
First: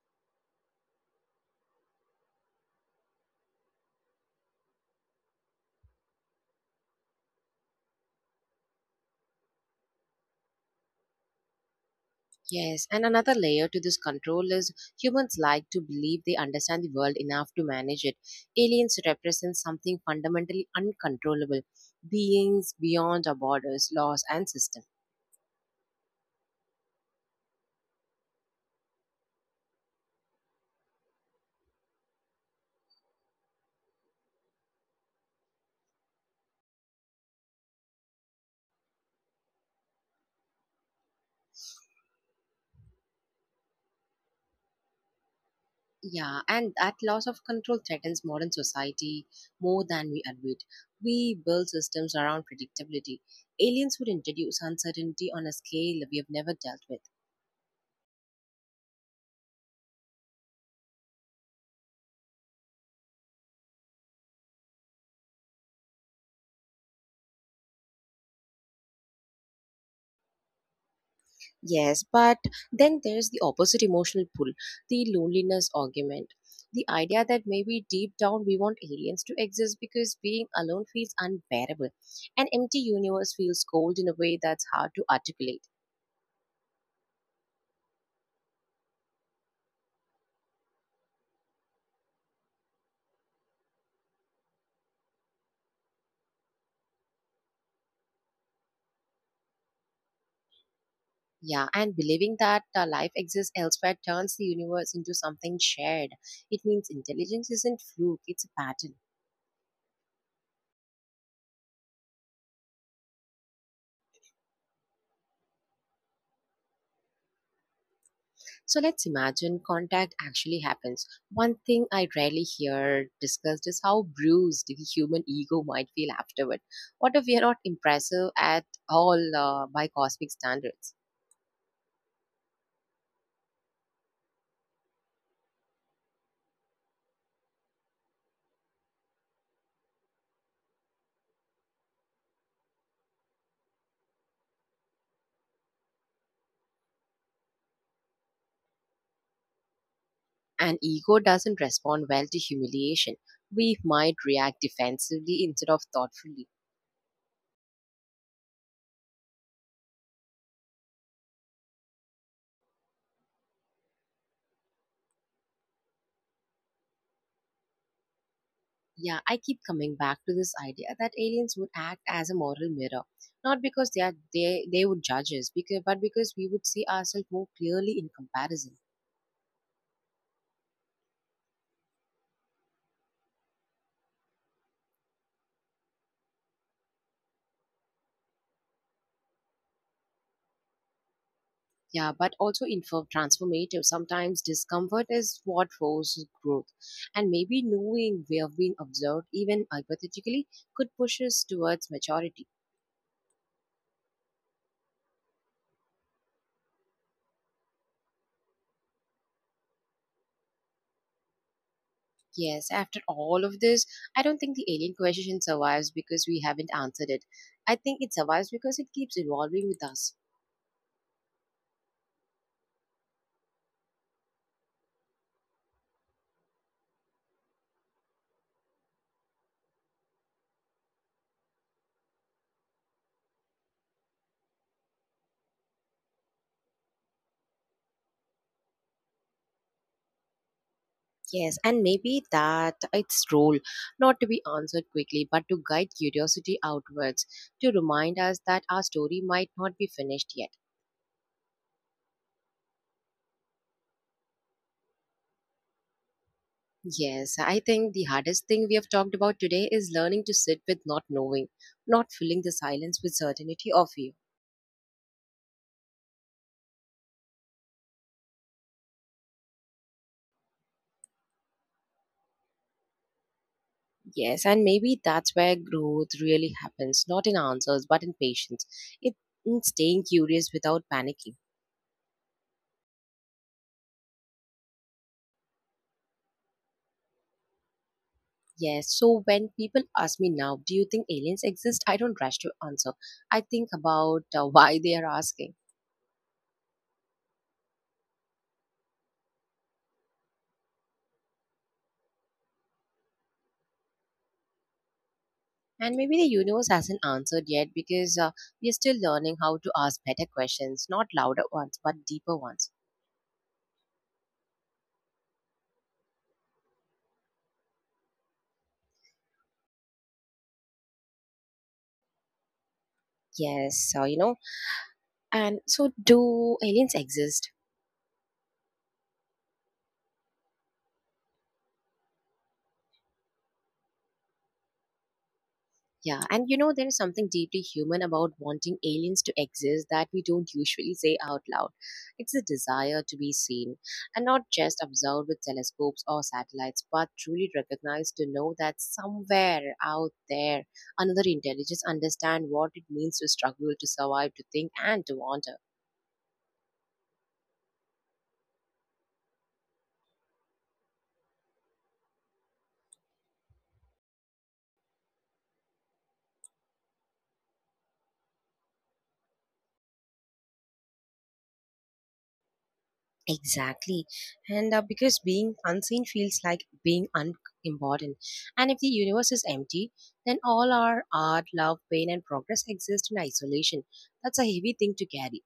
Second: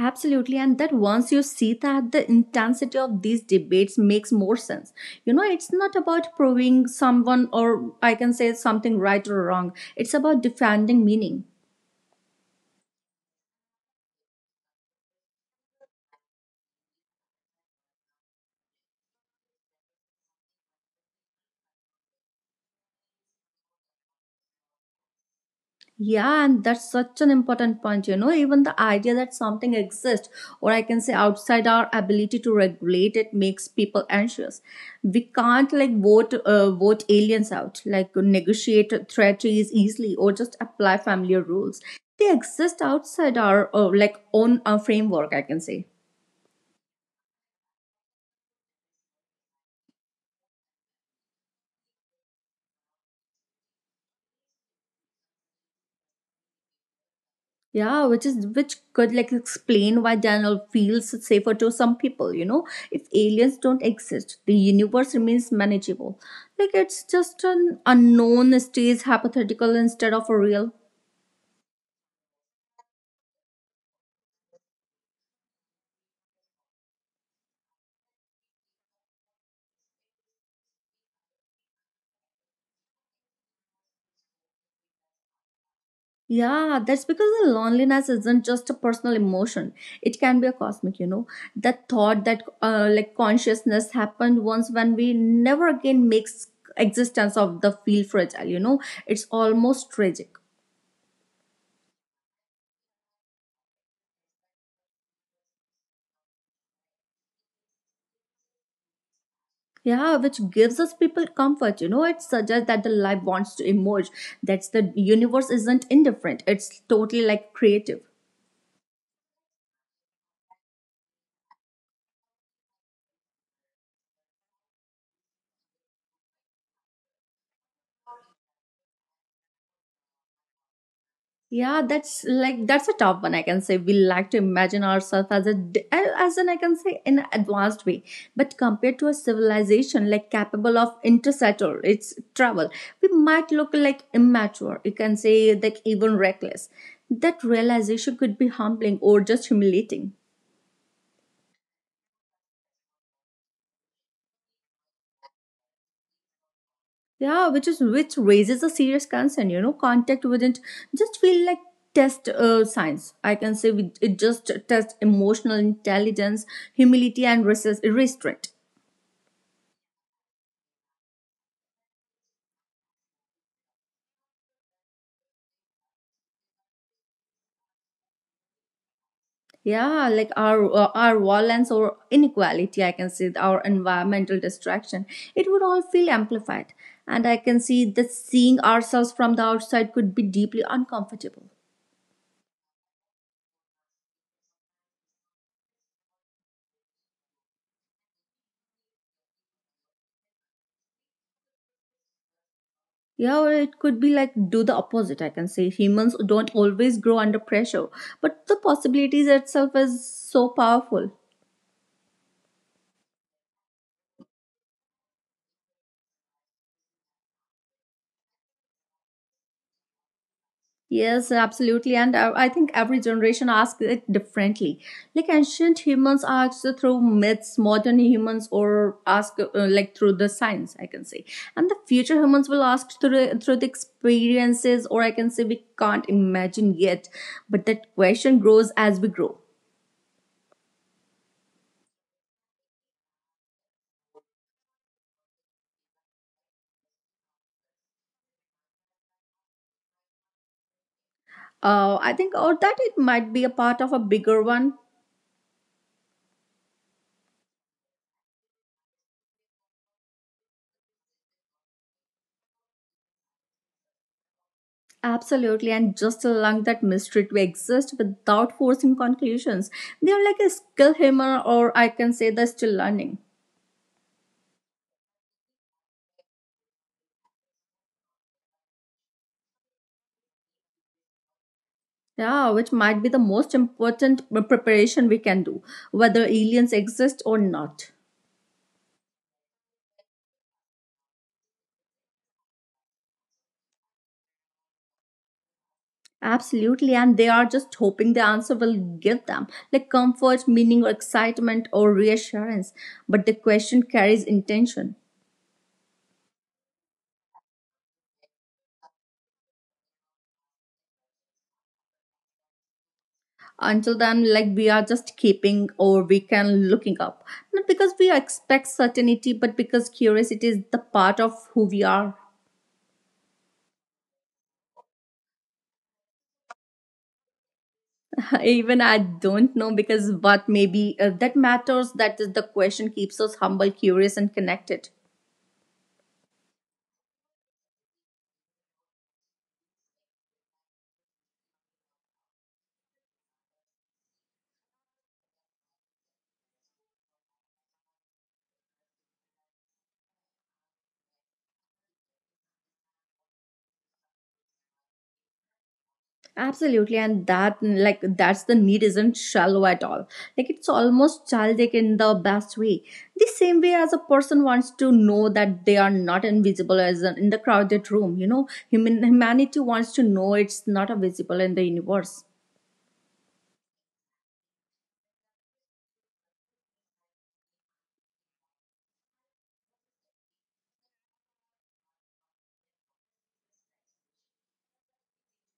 Absolutely, and that once you see that, the intensity of these debates makes more sense. You know, it's not about proving someone or, I can say, something right or wrong, it's about defending meaning. Yes, and another layer to this control is humans like to believe they understand the world enough to manage it. Aliens represent something fundamentally uncontrollable, beings beyond our borders, laws, and system. Yeah, and that's such an important point. You know, even the idea that something exists, or, I can say, outside our ability to regulate it, makes people anxious. We can't like vote aliens out, like negotiate treaties easily, or just apply familiar rules. They exist outside our like own framework, I can say. Yeah, and that loss of control threatens modern society more than we admit. We build systems around predictability. Aliens would introduce uncertainty on a scale we have never dealt with. Yeah, which could like explain why Daniel feels safer to some people. If aliens don't exist, the universe remains manageable. Like it's just an unknown stays hypothetical instead of a real. Yes, but then there's the opposite emotional pull, the loneliness argument. The idea that maybe deep down we want aliens to exist because being alone feels unbearable. An empty universe feels cold in a way that's hard to articulate. Yeah, that's because the loneliness isn't just a personal emotion. It can be a cosmic. That thought that like consciousness happened once when we never again makes existence of the feel fragile. It's almost tragic. Yeah, and believing that life exists elsewhere turns the universe into something shared. It means intelligence isn't fluke, it's a pattern. Yeah, which gives us people comfort. It suggests that the life wants to emerge. That's the universe isn't indifferent. It's totally like creative. So let's imagine contact actually happens. One thing I rarely hear discussed is how bruised the human ego might feel afterward. What if we are not impressive at all by cosmic standards? Yeah, that's a tough one. I can say we like to imagine ourselves as as an, I can say, in an advanced way, but compared to a civilization like capable of interstellar its travel, we might look like immature. You can say like even reckless. That realization could be humbling or just humiliating. And ego doesn't respond well to humiliation. We might react defensively instead of thoughtfully. Yeah, which raises a serious concern. Contact wouldn't just feel like test science. I can say it just test emotional intelligence, humility and restraint. Yeah, I keep coming back to this idea that aliens would act as a moral mirror, not because they are they would judge us, because but because we would see ourselves more clearly in comparison. Yeah, like our violence or inequality, I can say our environmental distraction, it would all feel amplified, and I can see that seeing ourselves from the outside could be deeply uncomfortable. Yeah, but also inform transformative. Sometimes discomfort is what forces growth. And maybe knowing we have been observed, even hypothetically, could push us towards maturity. Yeah, or it could be like do the opposite. I can say humans don't always grow under pressure, but the possibilities itself is so powerful. Yes, after all of this, I don't think the alien question survives because we haven't answered it. I think it survives because it keeps evolving with us. Yes, absolutely. And I think every generation asks it differently. Like ancient humans asked through myths, modern humans or ask like through the science, I can say. And the future humans will ask through the experiences, or I can say we can't imagine yet. But that question grows as we grow. Yes, and maybe that its role, not to be answered quickly, but to guide curiosity outwards, to remind us that our story might not be finished yet. Oh, I think or that it might be a part of a bigger one. Yes, I think the hardest thing we have talked about today is learning to sit with not knowing, not filling the silence with certainty or fear. Absolutely, and just allow that mystery to exist without forcing conclusions. They are like a skill hammer, or I can say they're still learning. Yes, and maybe that's where growth really happens, not in answers, but in patience. It in staying curious without panicking. Yeah, which might be the most important preparation we can do, whether aliens exist or not. Yes, so when people ask me now, do you think aliens exist? I don't rush to answer. I think about *laughs* why they are asking. Absolutely, and they are just hoping the answer will give them like comfort, meaning, or excitement, or reassurance. But the question carries intention. And maybe the universe hasn't answered yet because we are still learning how to ask better questions, not louder ones, but deeper ones. Until then, like, we are just keeping, or we can looking up, not because we expect certainty but because curiosity is the part of who we are. Yes, so you know, so do aliens exist? *laughs* Even I don't know, because what maybe that matters that is the question keeps us humble, curious and connected. Yeah, and you know, there is something deeply human about wanting aliens to exist that we don't usually say out loud. It's a desire to be seen and not just observed with telescopes or satellites, but truly recognized to know that somewhere out there, another intelligence understand what it means to struggle, to survive, to think, and to wander. Absolutely, and that like that's the need isn't shallow at all. Like it's almost childish in the best way. The same way as a person wants to know that they are not invisible, in the crowded room. Humanity wants to know it's not a visible in the universe. Exactly. And because being unseen feels like being unimportant. And if the universe is empty, then all our art, love, pain, and progress exist in isolation. That's a heavy thing to carry.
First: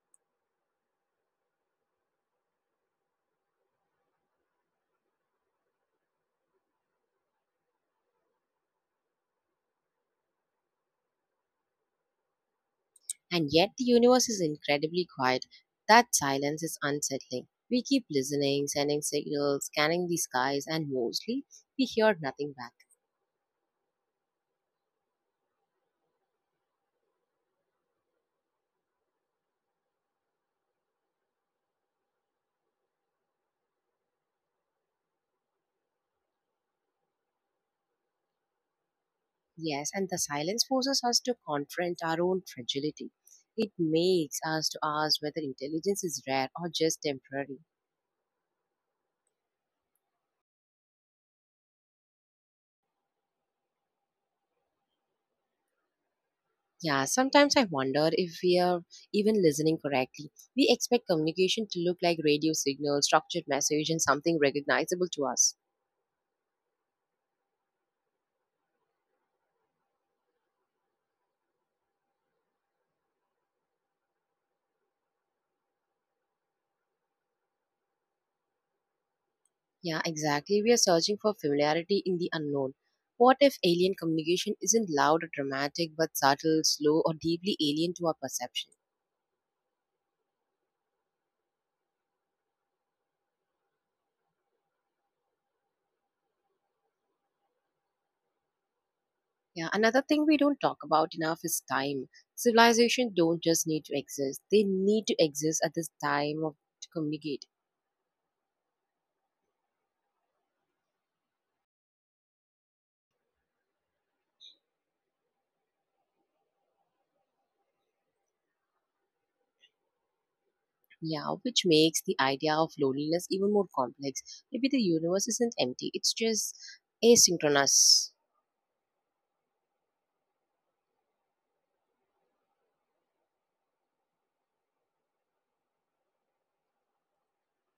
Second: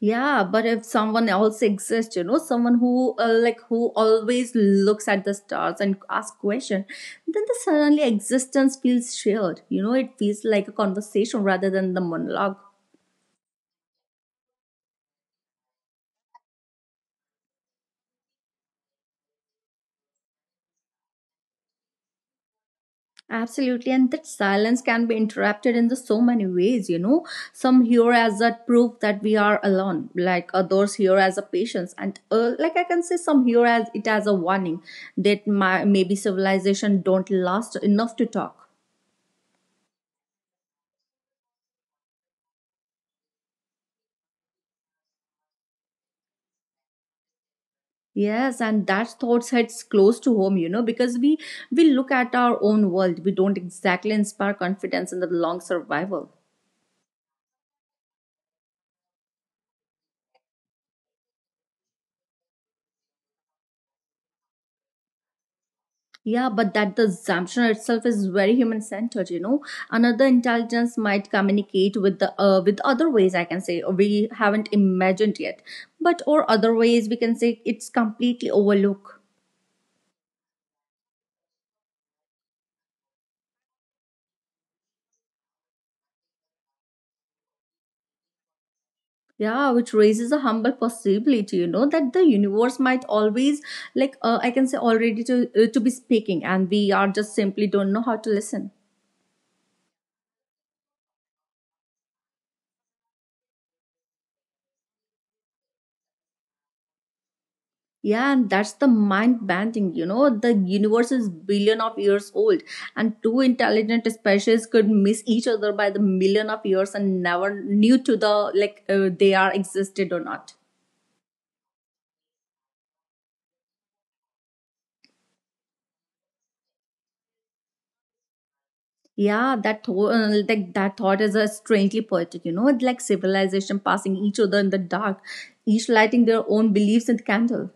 Yeah, but if someone else exists, someone who always looks at the stars and asks question, then the suddenly existence feels shared. It feels like a conversation rather than the monologue. And yet, the universe is incredibly quiet. That silence is unsettling. We keep listening, sending signals, scanning the skies, and mostly we hear nothing back. Absolutely, and that silence can be interrupted in the so many ways. Some hear as a proof that we are alone, like others hear as a patience, and like, I can say, some hear as it as a warning that maybe civilization don't last enough to talk. Yes, and the silence forces us to confront our own fragility. It makes us to ask whether intelligence is rare or just temporary. Yes, and that thought hits close to home, because we look at our own world, we don't exactly inspire confidence in the long survival. Yeah, sometimes I wonder if we are even listening correctly. We expect communication to look like radio signals, structured message, and something recognizable to us. Yeah, but that the assumption itself is very human centered. Another intelligence might communicate with other ways, I can say, or we haven't imagined yet. But or other ways, we can say, it's completely overlooked. Yeah, exactly. We are searching for familiarity in the unknown. What if alien communication isn't loud or dramatic but subtle, slow, or deeply alien to our perception? Yeah, which raises a humble possibility, that the universe might always like I can say already to be speaking and we are just simply don't know how to listen. Yeah, another thing we don't talk about enough is time. Civilization don't just need to exist; they need to exist at this time of to communicate. Yeah, and that's the mind bending. The universe is billion of years old, and two intelligent species could miss each other by the million of years and never knew to the like they are existed or not. Yeah, which makes the idea of loneliness even more complex. Maybe the universe isn't empty; it's just asynchronous. Yeah, that that thought is a strangely poetic. It's like civilization passing each other in the dark, each lighting their own beliefs and candle.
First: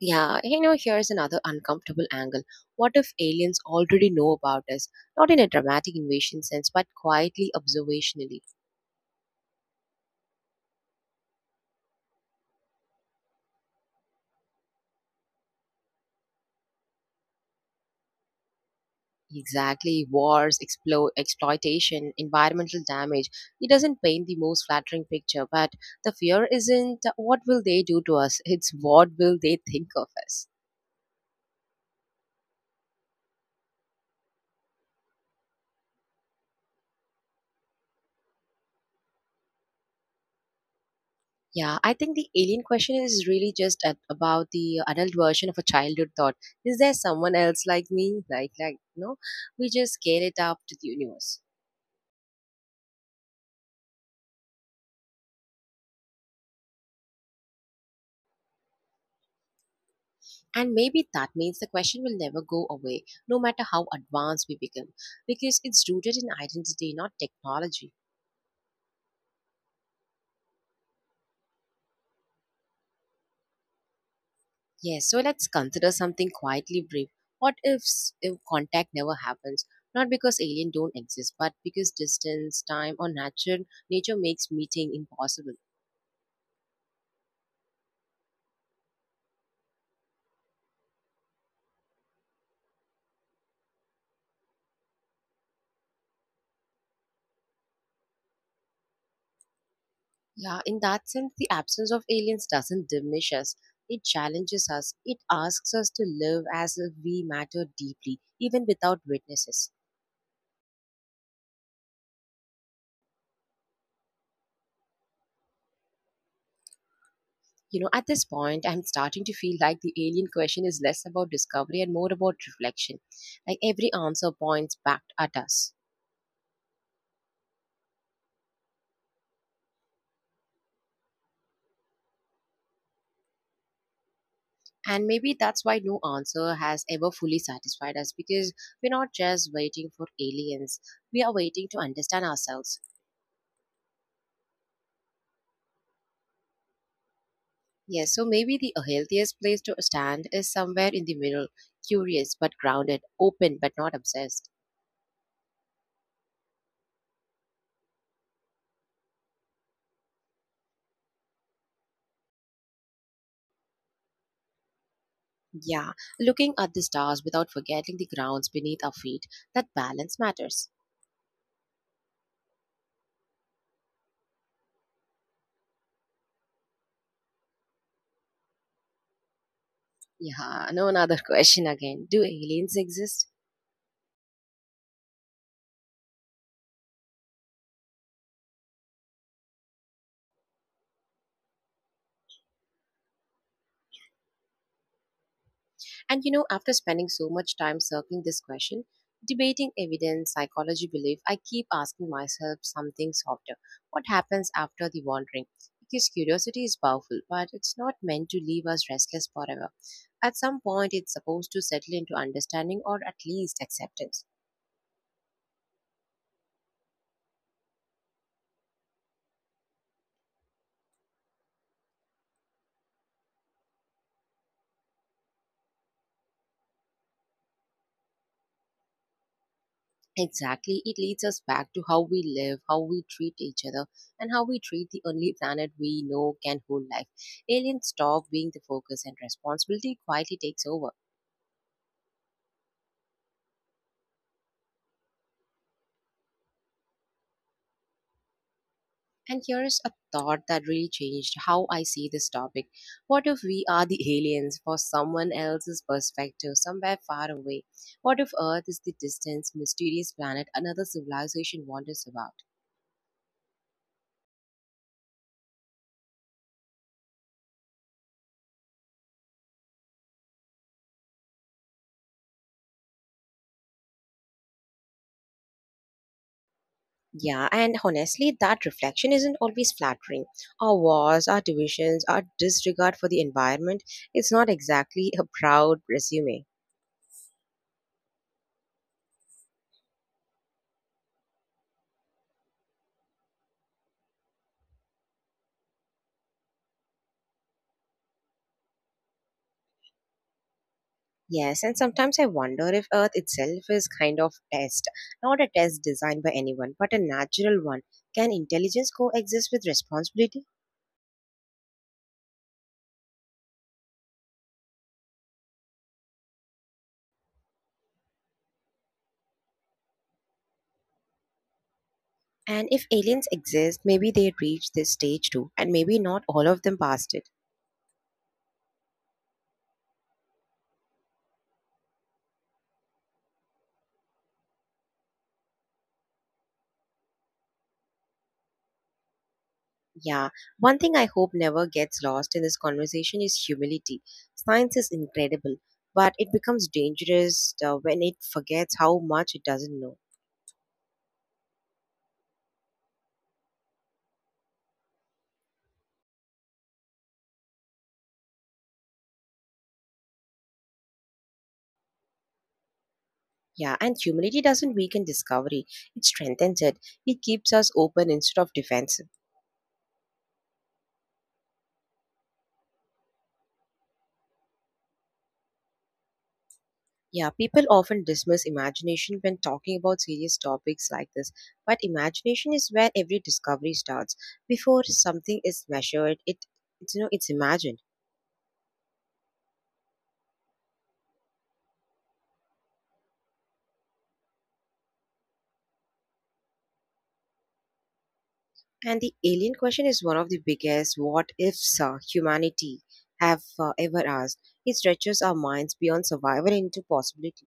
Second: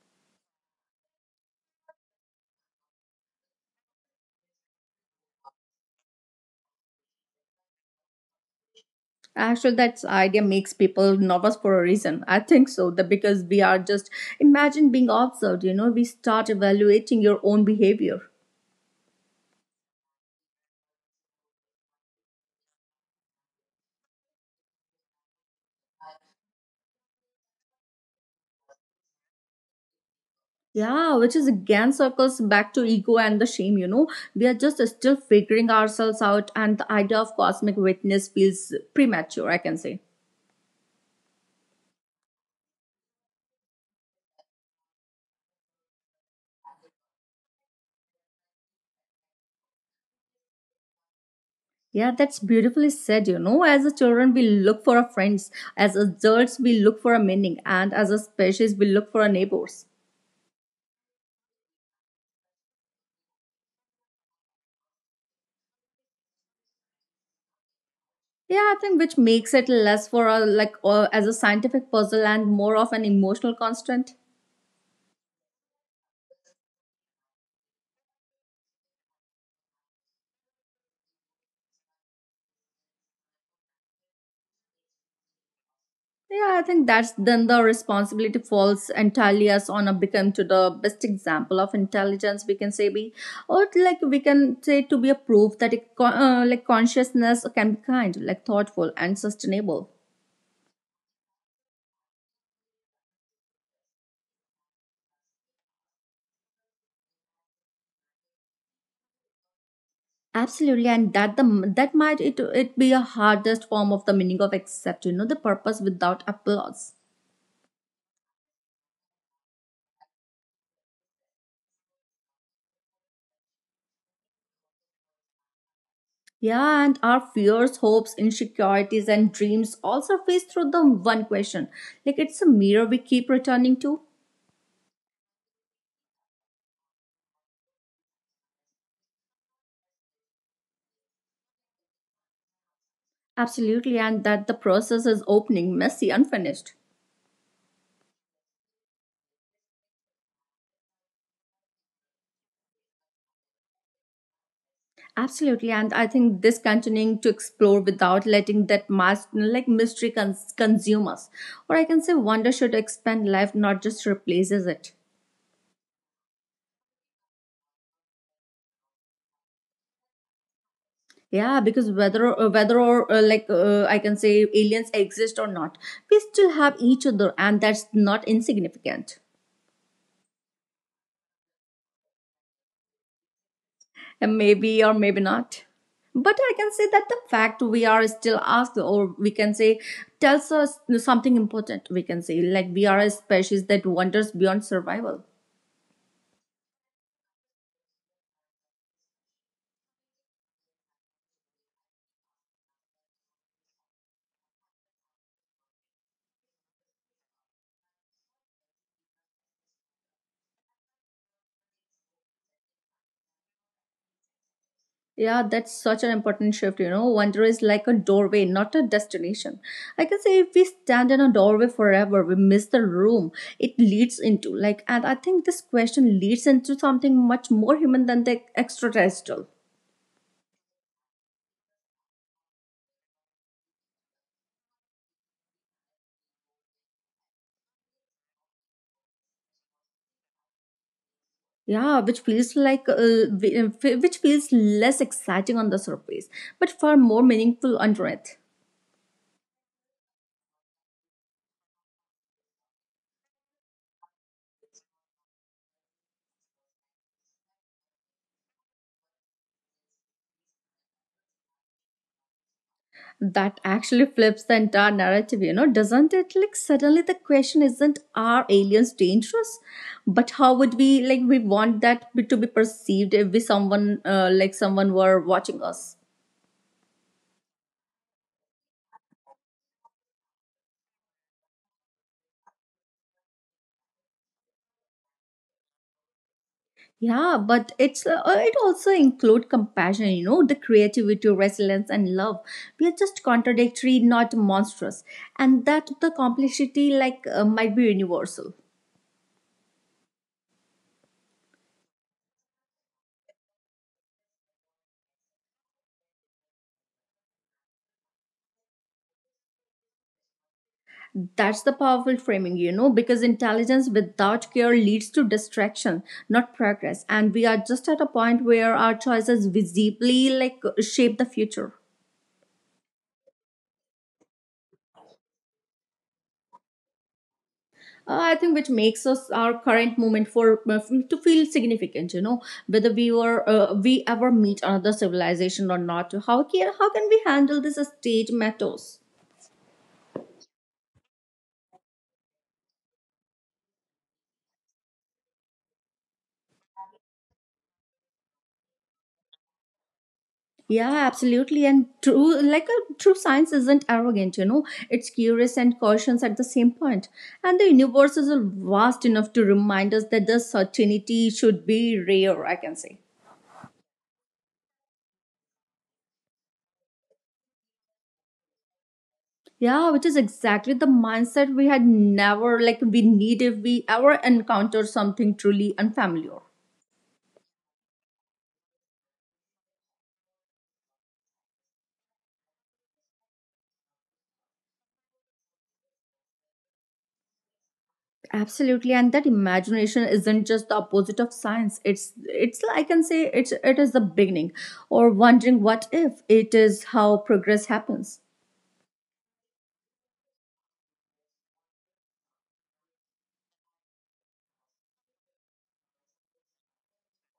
Yeah, you know, here's another uncomfortable angle. What if aliens already know about us? Not in a dramatic invasion sense, but quietly observationally. Actually, that idea makes people nervous for a reason. I think so, that because we are just imagine being observed, we start evaluating your own behavior. Exactly, wars, exploitation, environmental damage. It doesn't paint the most flattering picture, but the fear isn't what will they do to us, it's what will they think of us. Yeah, which is again circles back to ego and the shame. We are just still figuring ourselves out, and the idea of cosmic witness feels premature, I can say. Yeah, I think the alien question is really just about the adult version of a childhood thought. Is there someone else like me? We just scale it up to the universe. Yeah, that's beautifully said. As a children, we look for our friends. As adults, we look for a meaning. And as a species, we look for our neighbors. And maybe that means the question will never go away, no matter how advanced we become, because it's rooted in identity, not technology. Yeah, I think which makes it less for a like as a scientific puzzle and more of an emotional constant. Yes, so let's consider something quietly brief. What if, if contact never happens? Not because aliens don't exist, but because distance, time, or natural nature makes meeting impossible. Yeah, I think that's then the responsibility falls entirely us on a become to the best example of intelligence, we can say, be or, like, we can say to be a proof that it consciousness can be kind, like thoughtful and sustainable. Yeah, in that sense, the absence of aliens doesn't diminish us. It challenges us. It asks us to live as if we matter deeply, even without witnesses. Absolutely, and that the that might it be a hardest form of the meaning of accept. You know the purpose without applause. You know, at this point, I'm starting to feel like the alien question is less about discovery and more about reflection. Like every answer points back at us. Yeah, and our fears, hopes, insecurities, and dreams all surface through the one question. Like it's a mirror we keep returning to. And maybe that's why no answer has ever fully satisfied us because we're not just waiting for aliens, we are waiting to understand ourselves. Absolutely, and that the process is opening, messy, unfinished. Yes, so maybe the healthiest place to stand is somewhere in the middle, curious but grounded, open but not obsessed. Absolutely, and I think this continuing to explore without letting that mass, like mystery consume us, or I can say wonder should expand life, not just replaces it. Yeah, looking at the stars without forgetting the grounds beneath our feet, that balance matters. Yeah, because whether whether or like I can say aliens exist or not, we still have each other, and that's not insignificant. Yeah, no another *laughs* question again. Do aliens exist? And maybe or maybe not. But I can say that the fact we are still asked, or we can say, tells us something important. We can say, like, we are a species that wanders beyond survival. And you know, after spending so much time circling this question, debating evidence, psychology, belief, I keep asking myself something softer. What happens after the wandering? Because curiosity is powerful, but it's not meant to leave us restless forever. At some point, it's supposed to settle into understanding or at least acceptance. Yeah, that's such an important shift, you know. Wonder is like a doorway, not a destination. I can say if we stand in a doorway forever, we miss the room it leads into. Like, and I think this question leads into something much more human than the extraterrestrial. Exactly, it leads us back to how we live, how we treat each other, and how we treat the only planet we know can hold life. Aliens stop being the focus, and responsibility quietly takes over. Yeah, which feels like which feels less exciting on the surface, but far more meaningful underneath. And here is a thought that really changed how I see this topic. What if we are the aliens for someone else's perspective, somewhere far away? What if Earth is the distant, mysterious planet another civilization wanders about? That actually flips the entire narrative, you know, doesn't it? Like suddenly the question isn't are aliens dangerous, but how would we like we want that to be perceived if we someone like someone were watching us? Yeah, and honestly, that reflection isn't always flattering. Our wars, our divisions, our disregard for the environment, it's not exactly a proud resume. Yeah, but it's it also include compassion, you know, the creativity, resilience, and love. We are just contradictory, not monstrous, and that the complexity like might be universal. Yes, and sometimes I wonder if Earth itself is kind of test, not a test designed by anyone, but a natural one. Can intelligence coexist with responsibility? That's the powerful framing, you know, because intelligence without care leads to distraction, not progress. And we are just at a point where our choices visibly like shape the future. And if aliens exist, maybe they reach this stage too, and maybe not all of them passed it. I think which makes us our current moment for to feel significant. You know, whether we were we ever meet another civilization or not. How can we handle this stage matters? Yeah, one thing I hope never gets lost in this conversation is humility. Science is incredible, but it becomes dangerous when it forgets how much it doesn't know. Yeah, absolutely. And true, like a true science isn't arrogant, you know, it's curious and cautious at the same point. And the universe is vast enough to remind us that the certainty should be rare, I can say. Yeah, and humility doesn't weaken discovery, it strengthens it. It keeps us open instead of defensive. Yeah, which is exactly the mindset we had never like we need if we ever encounter something truly unfamiliar. Yeah, people often dismiss imagination when talking about serious topics like this, but imagination is where every discovery starts. Before something is measured, you know it's imagined. Absolutely, and that imagination isn't just the opposite of science. It's I can say it is the beginning, or wondering what if it is how progress happens. And the alien question is one of the biggest what ifs humanity have ever asked. It stretches our minds beyond survival into possibility.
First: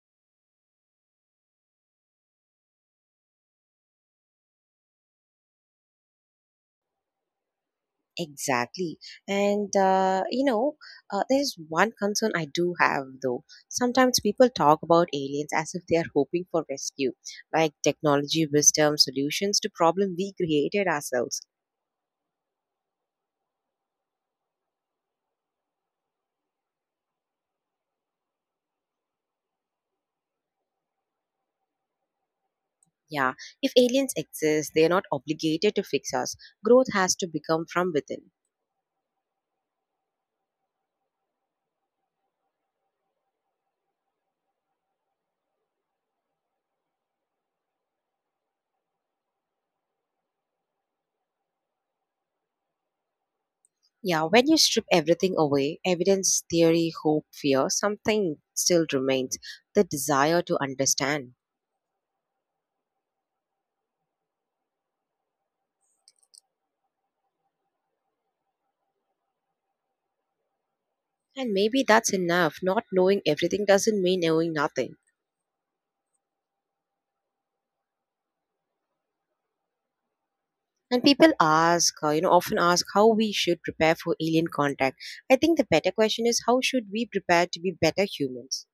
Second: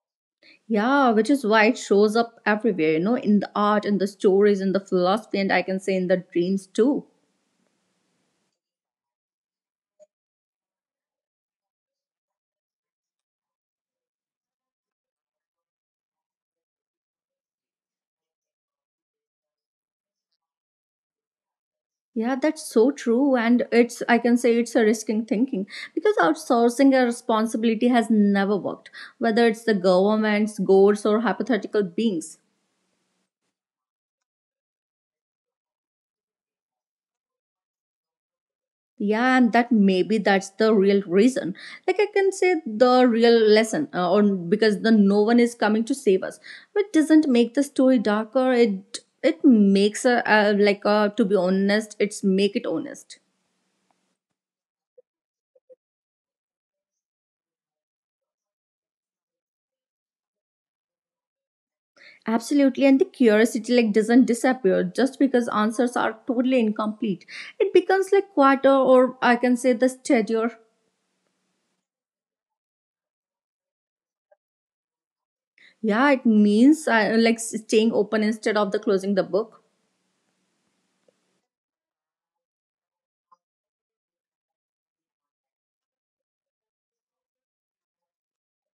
Yeah, which is why it shows up everywhere. You know, in the art, in the stories, in the philosophy, and I can say in the dreams too. Exactly. And, uh, you know, there's one concern I do have though. Sometimes people talk about aliens as if they are hoping for rescue, like technology, wisdom, solutions to problem we created ourselves. Yeah, that's so true. And it's, I can say it's a risking thinking because outsourcing a responsibility has never worked, whether it's the governments, goals, or hypothetical beings. Yeah, if aliens exist, they are not obligated to fix us. Growth has to become from within. Yeah, and that maybe that's the real reason. Like I can say the real lesson, or because the no one is coming to save us. But it doesn't make the story darker. It makes a to be honest, it's make it honest. Yeah, when you strip everything away evidence, theory, hope, fear something still remains the desire to understand. Absolutely, and the curiosity like doesn't disappear just because answers are totally incomplete. It becomes like quieter, or I can say the steadier. And maybe that's enough. Not knowing everything doesn't mean knowing nothing. Yeah, it means like staying open instead of the closing the book. And people ask, often ask how we should prepare for alien contact. I think the better question is how should we prepare to be better humans?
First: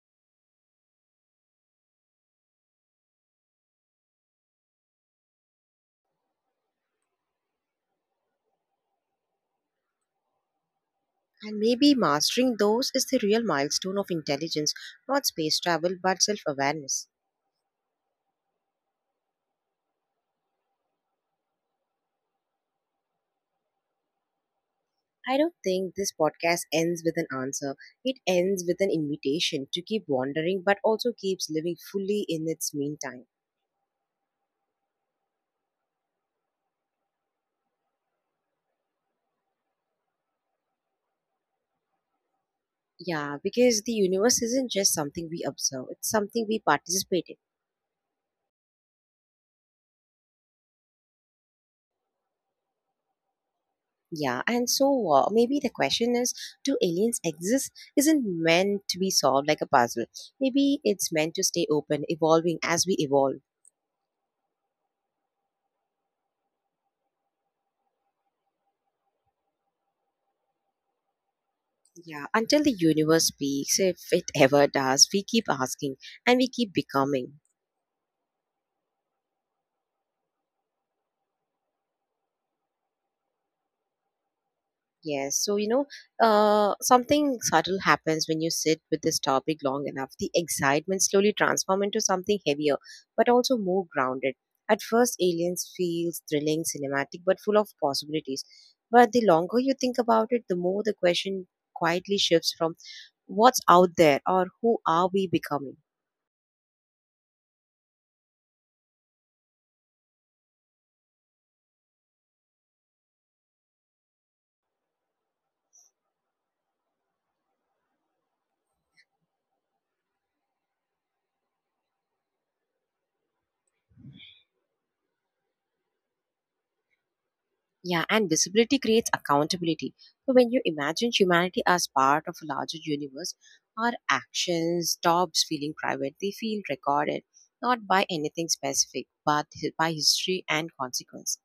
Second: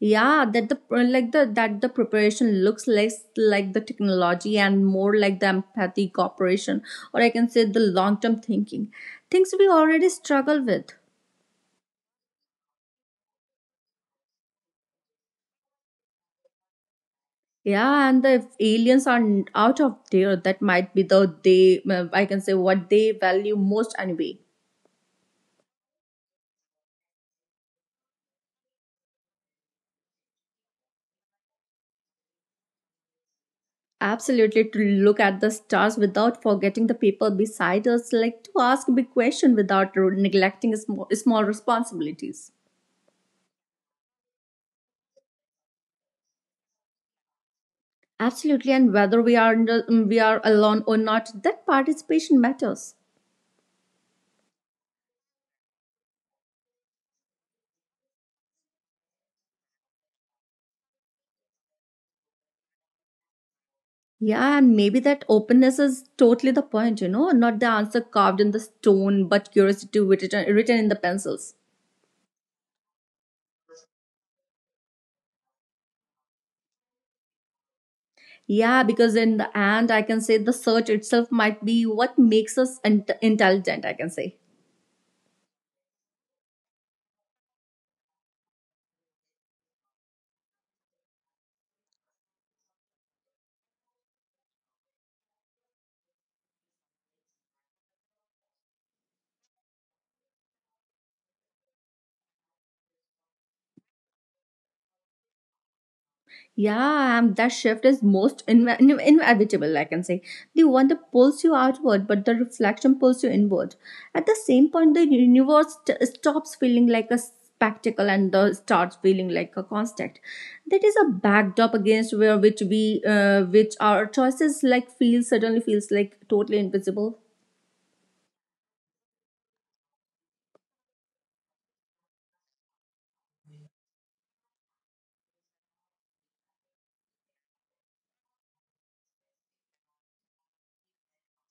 Yeah, that the like the that the preparation looks less like the technology and more like the empathy, cooperation, or I can say the long term thinking, things we already struggle with. And maybe mastering those is the real milestone of intelligence, not space travel, but self awareness. Yeah, and the aliens are out of there. That might be the they I can say what they value most anyway. I don't think this podcast ends with an answer. It ends with an invitation to keep wandering, but also keeps living fully in its meantime. Absolutely, to look at the stars without forgetting the people beside us, like to ask big question without neglecting small, small responsibilities. Yeah, because the universe isn't just something we observe, it's something we participate in. Absolutely, and whether we are we are alone or not, that participation matters. Yeah, and so maybe the question is do aliens exist? Isn't meant to be solved like a puzzle. Maybe it's meant to stay open, evolving as we evolve. Yeah, and maybe that openness is totally the point, you know, not the answer carved in the stone, but curiosity written in the pencils. Yeah, until the universe speaks, if it ever does, we keep asking and we keep becoming. Yeah, because in the end, I can say the search itself might be what makes us intelligent, I can say. Yes, so you know, Something subtle happens when you sit with this topic long enough. The excitement slowly transforms into something heavier, but also more grounded. At first, aliens feels thrilling, cinematic, but full of possibilities. But the longer you think about it, the more the question quietly shifts from what's out there or who are we becoming. Yeah, and that shift is most inevitable, I can say. The one that pulls you outward, but the reflection pulls you inward. At the same point, the universe stops feeling like a spectacle and the starts feeling like a construct. That is a backdrop against where which we, which our choices like feel suddenly feels like totally invisible. Yeah, and visibility creates accountability. So when you imagine humanity as part of a larger universe, our actions stops feeling private. They feel recorded, not by anything specific, but by history and consequence.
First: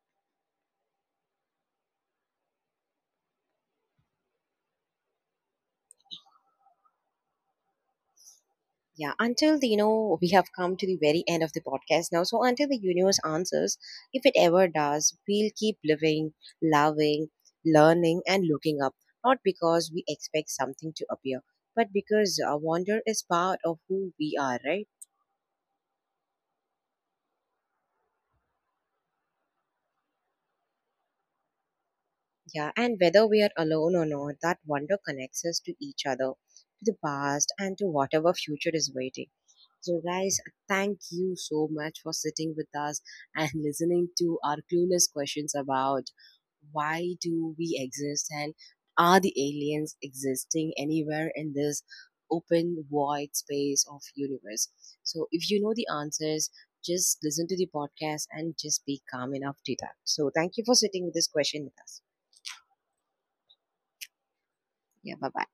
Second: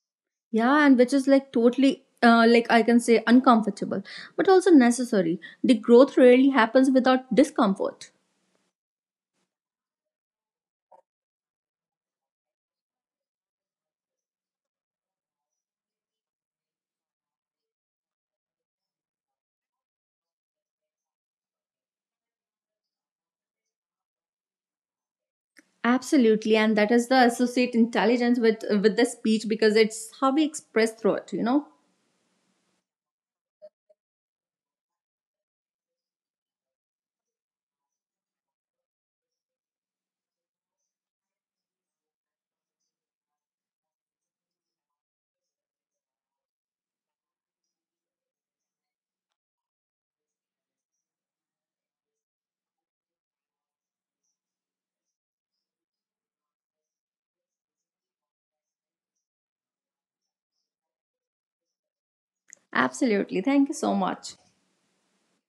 Yeah, and which is like totally, like I can say, uncomfortable, but also necessary. The growth rarely happens without discomfort. Yeah, until you know, *laughs* we have come to the very end of the podcast now. So until the universe answers, if it ever does, we'll keep living, loving, learning, and looking up. Not because we expect something to appear, but because wonder is part of who we are, right? Absolutely, and that is the associate intelligence with the speech because it's how we express through it. You know. Yeah, and whether we are alone or not, that wonder connects us to each other, to the past, and to whatever future is waiting. So, guys, thank you so much for sitting with us and *laughs* listening to our clueless questions about why do we exist and are the aliens existing anywhere in this open void space of universe. So if you know the answers, just listen to the podcast and just be calm enough to that. So thank you for sitting with this question with us. Absolutely. Thank you so much. 也拜拜。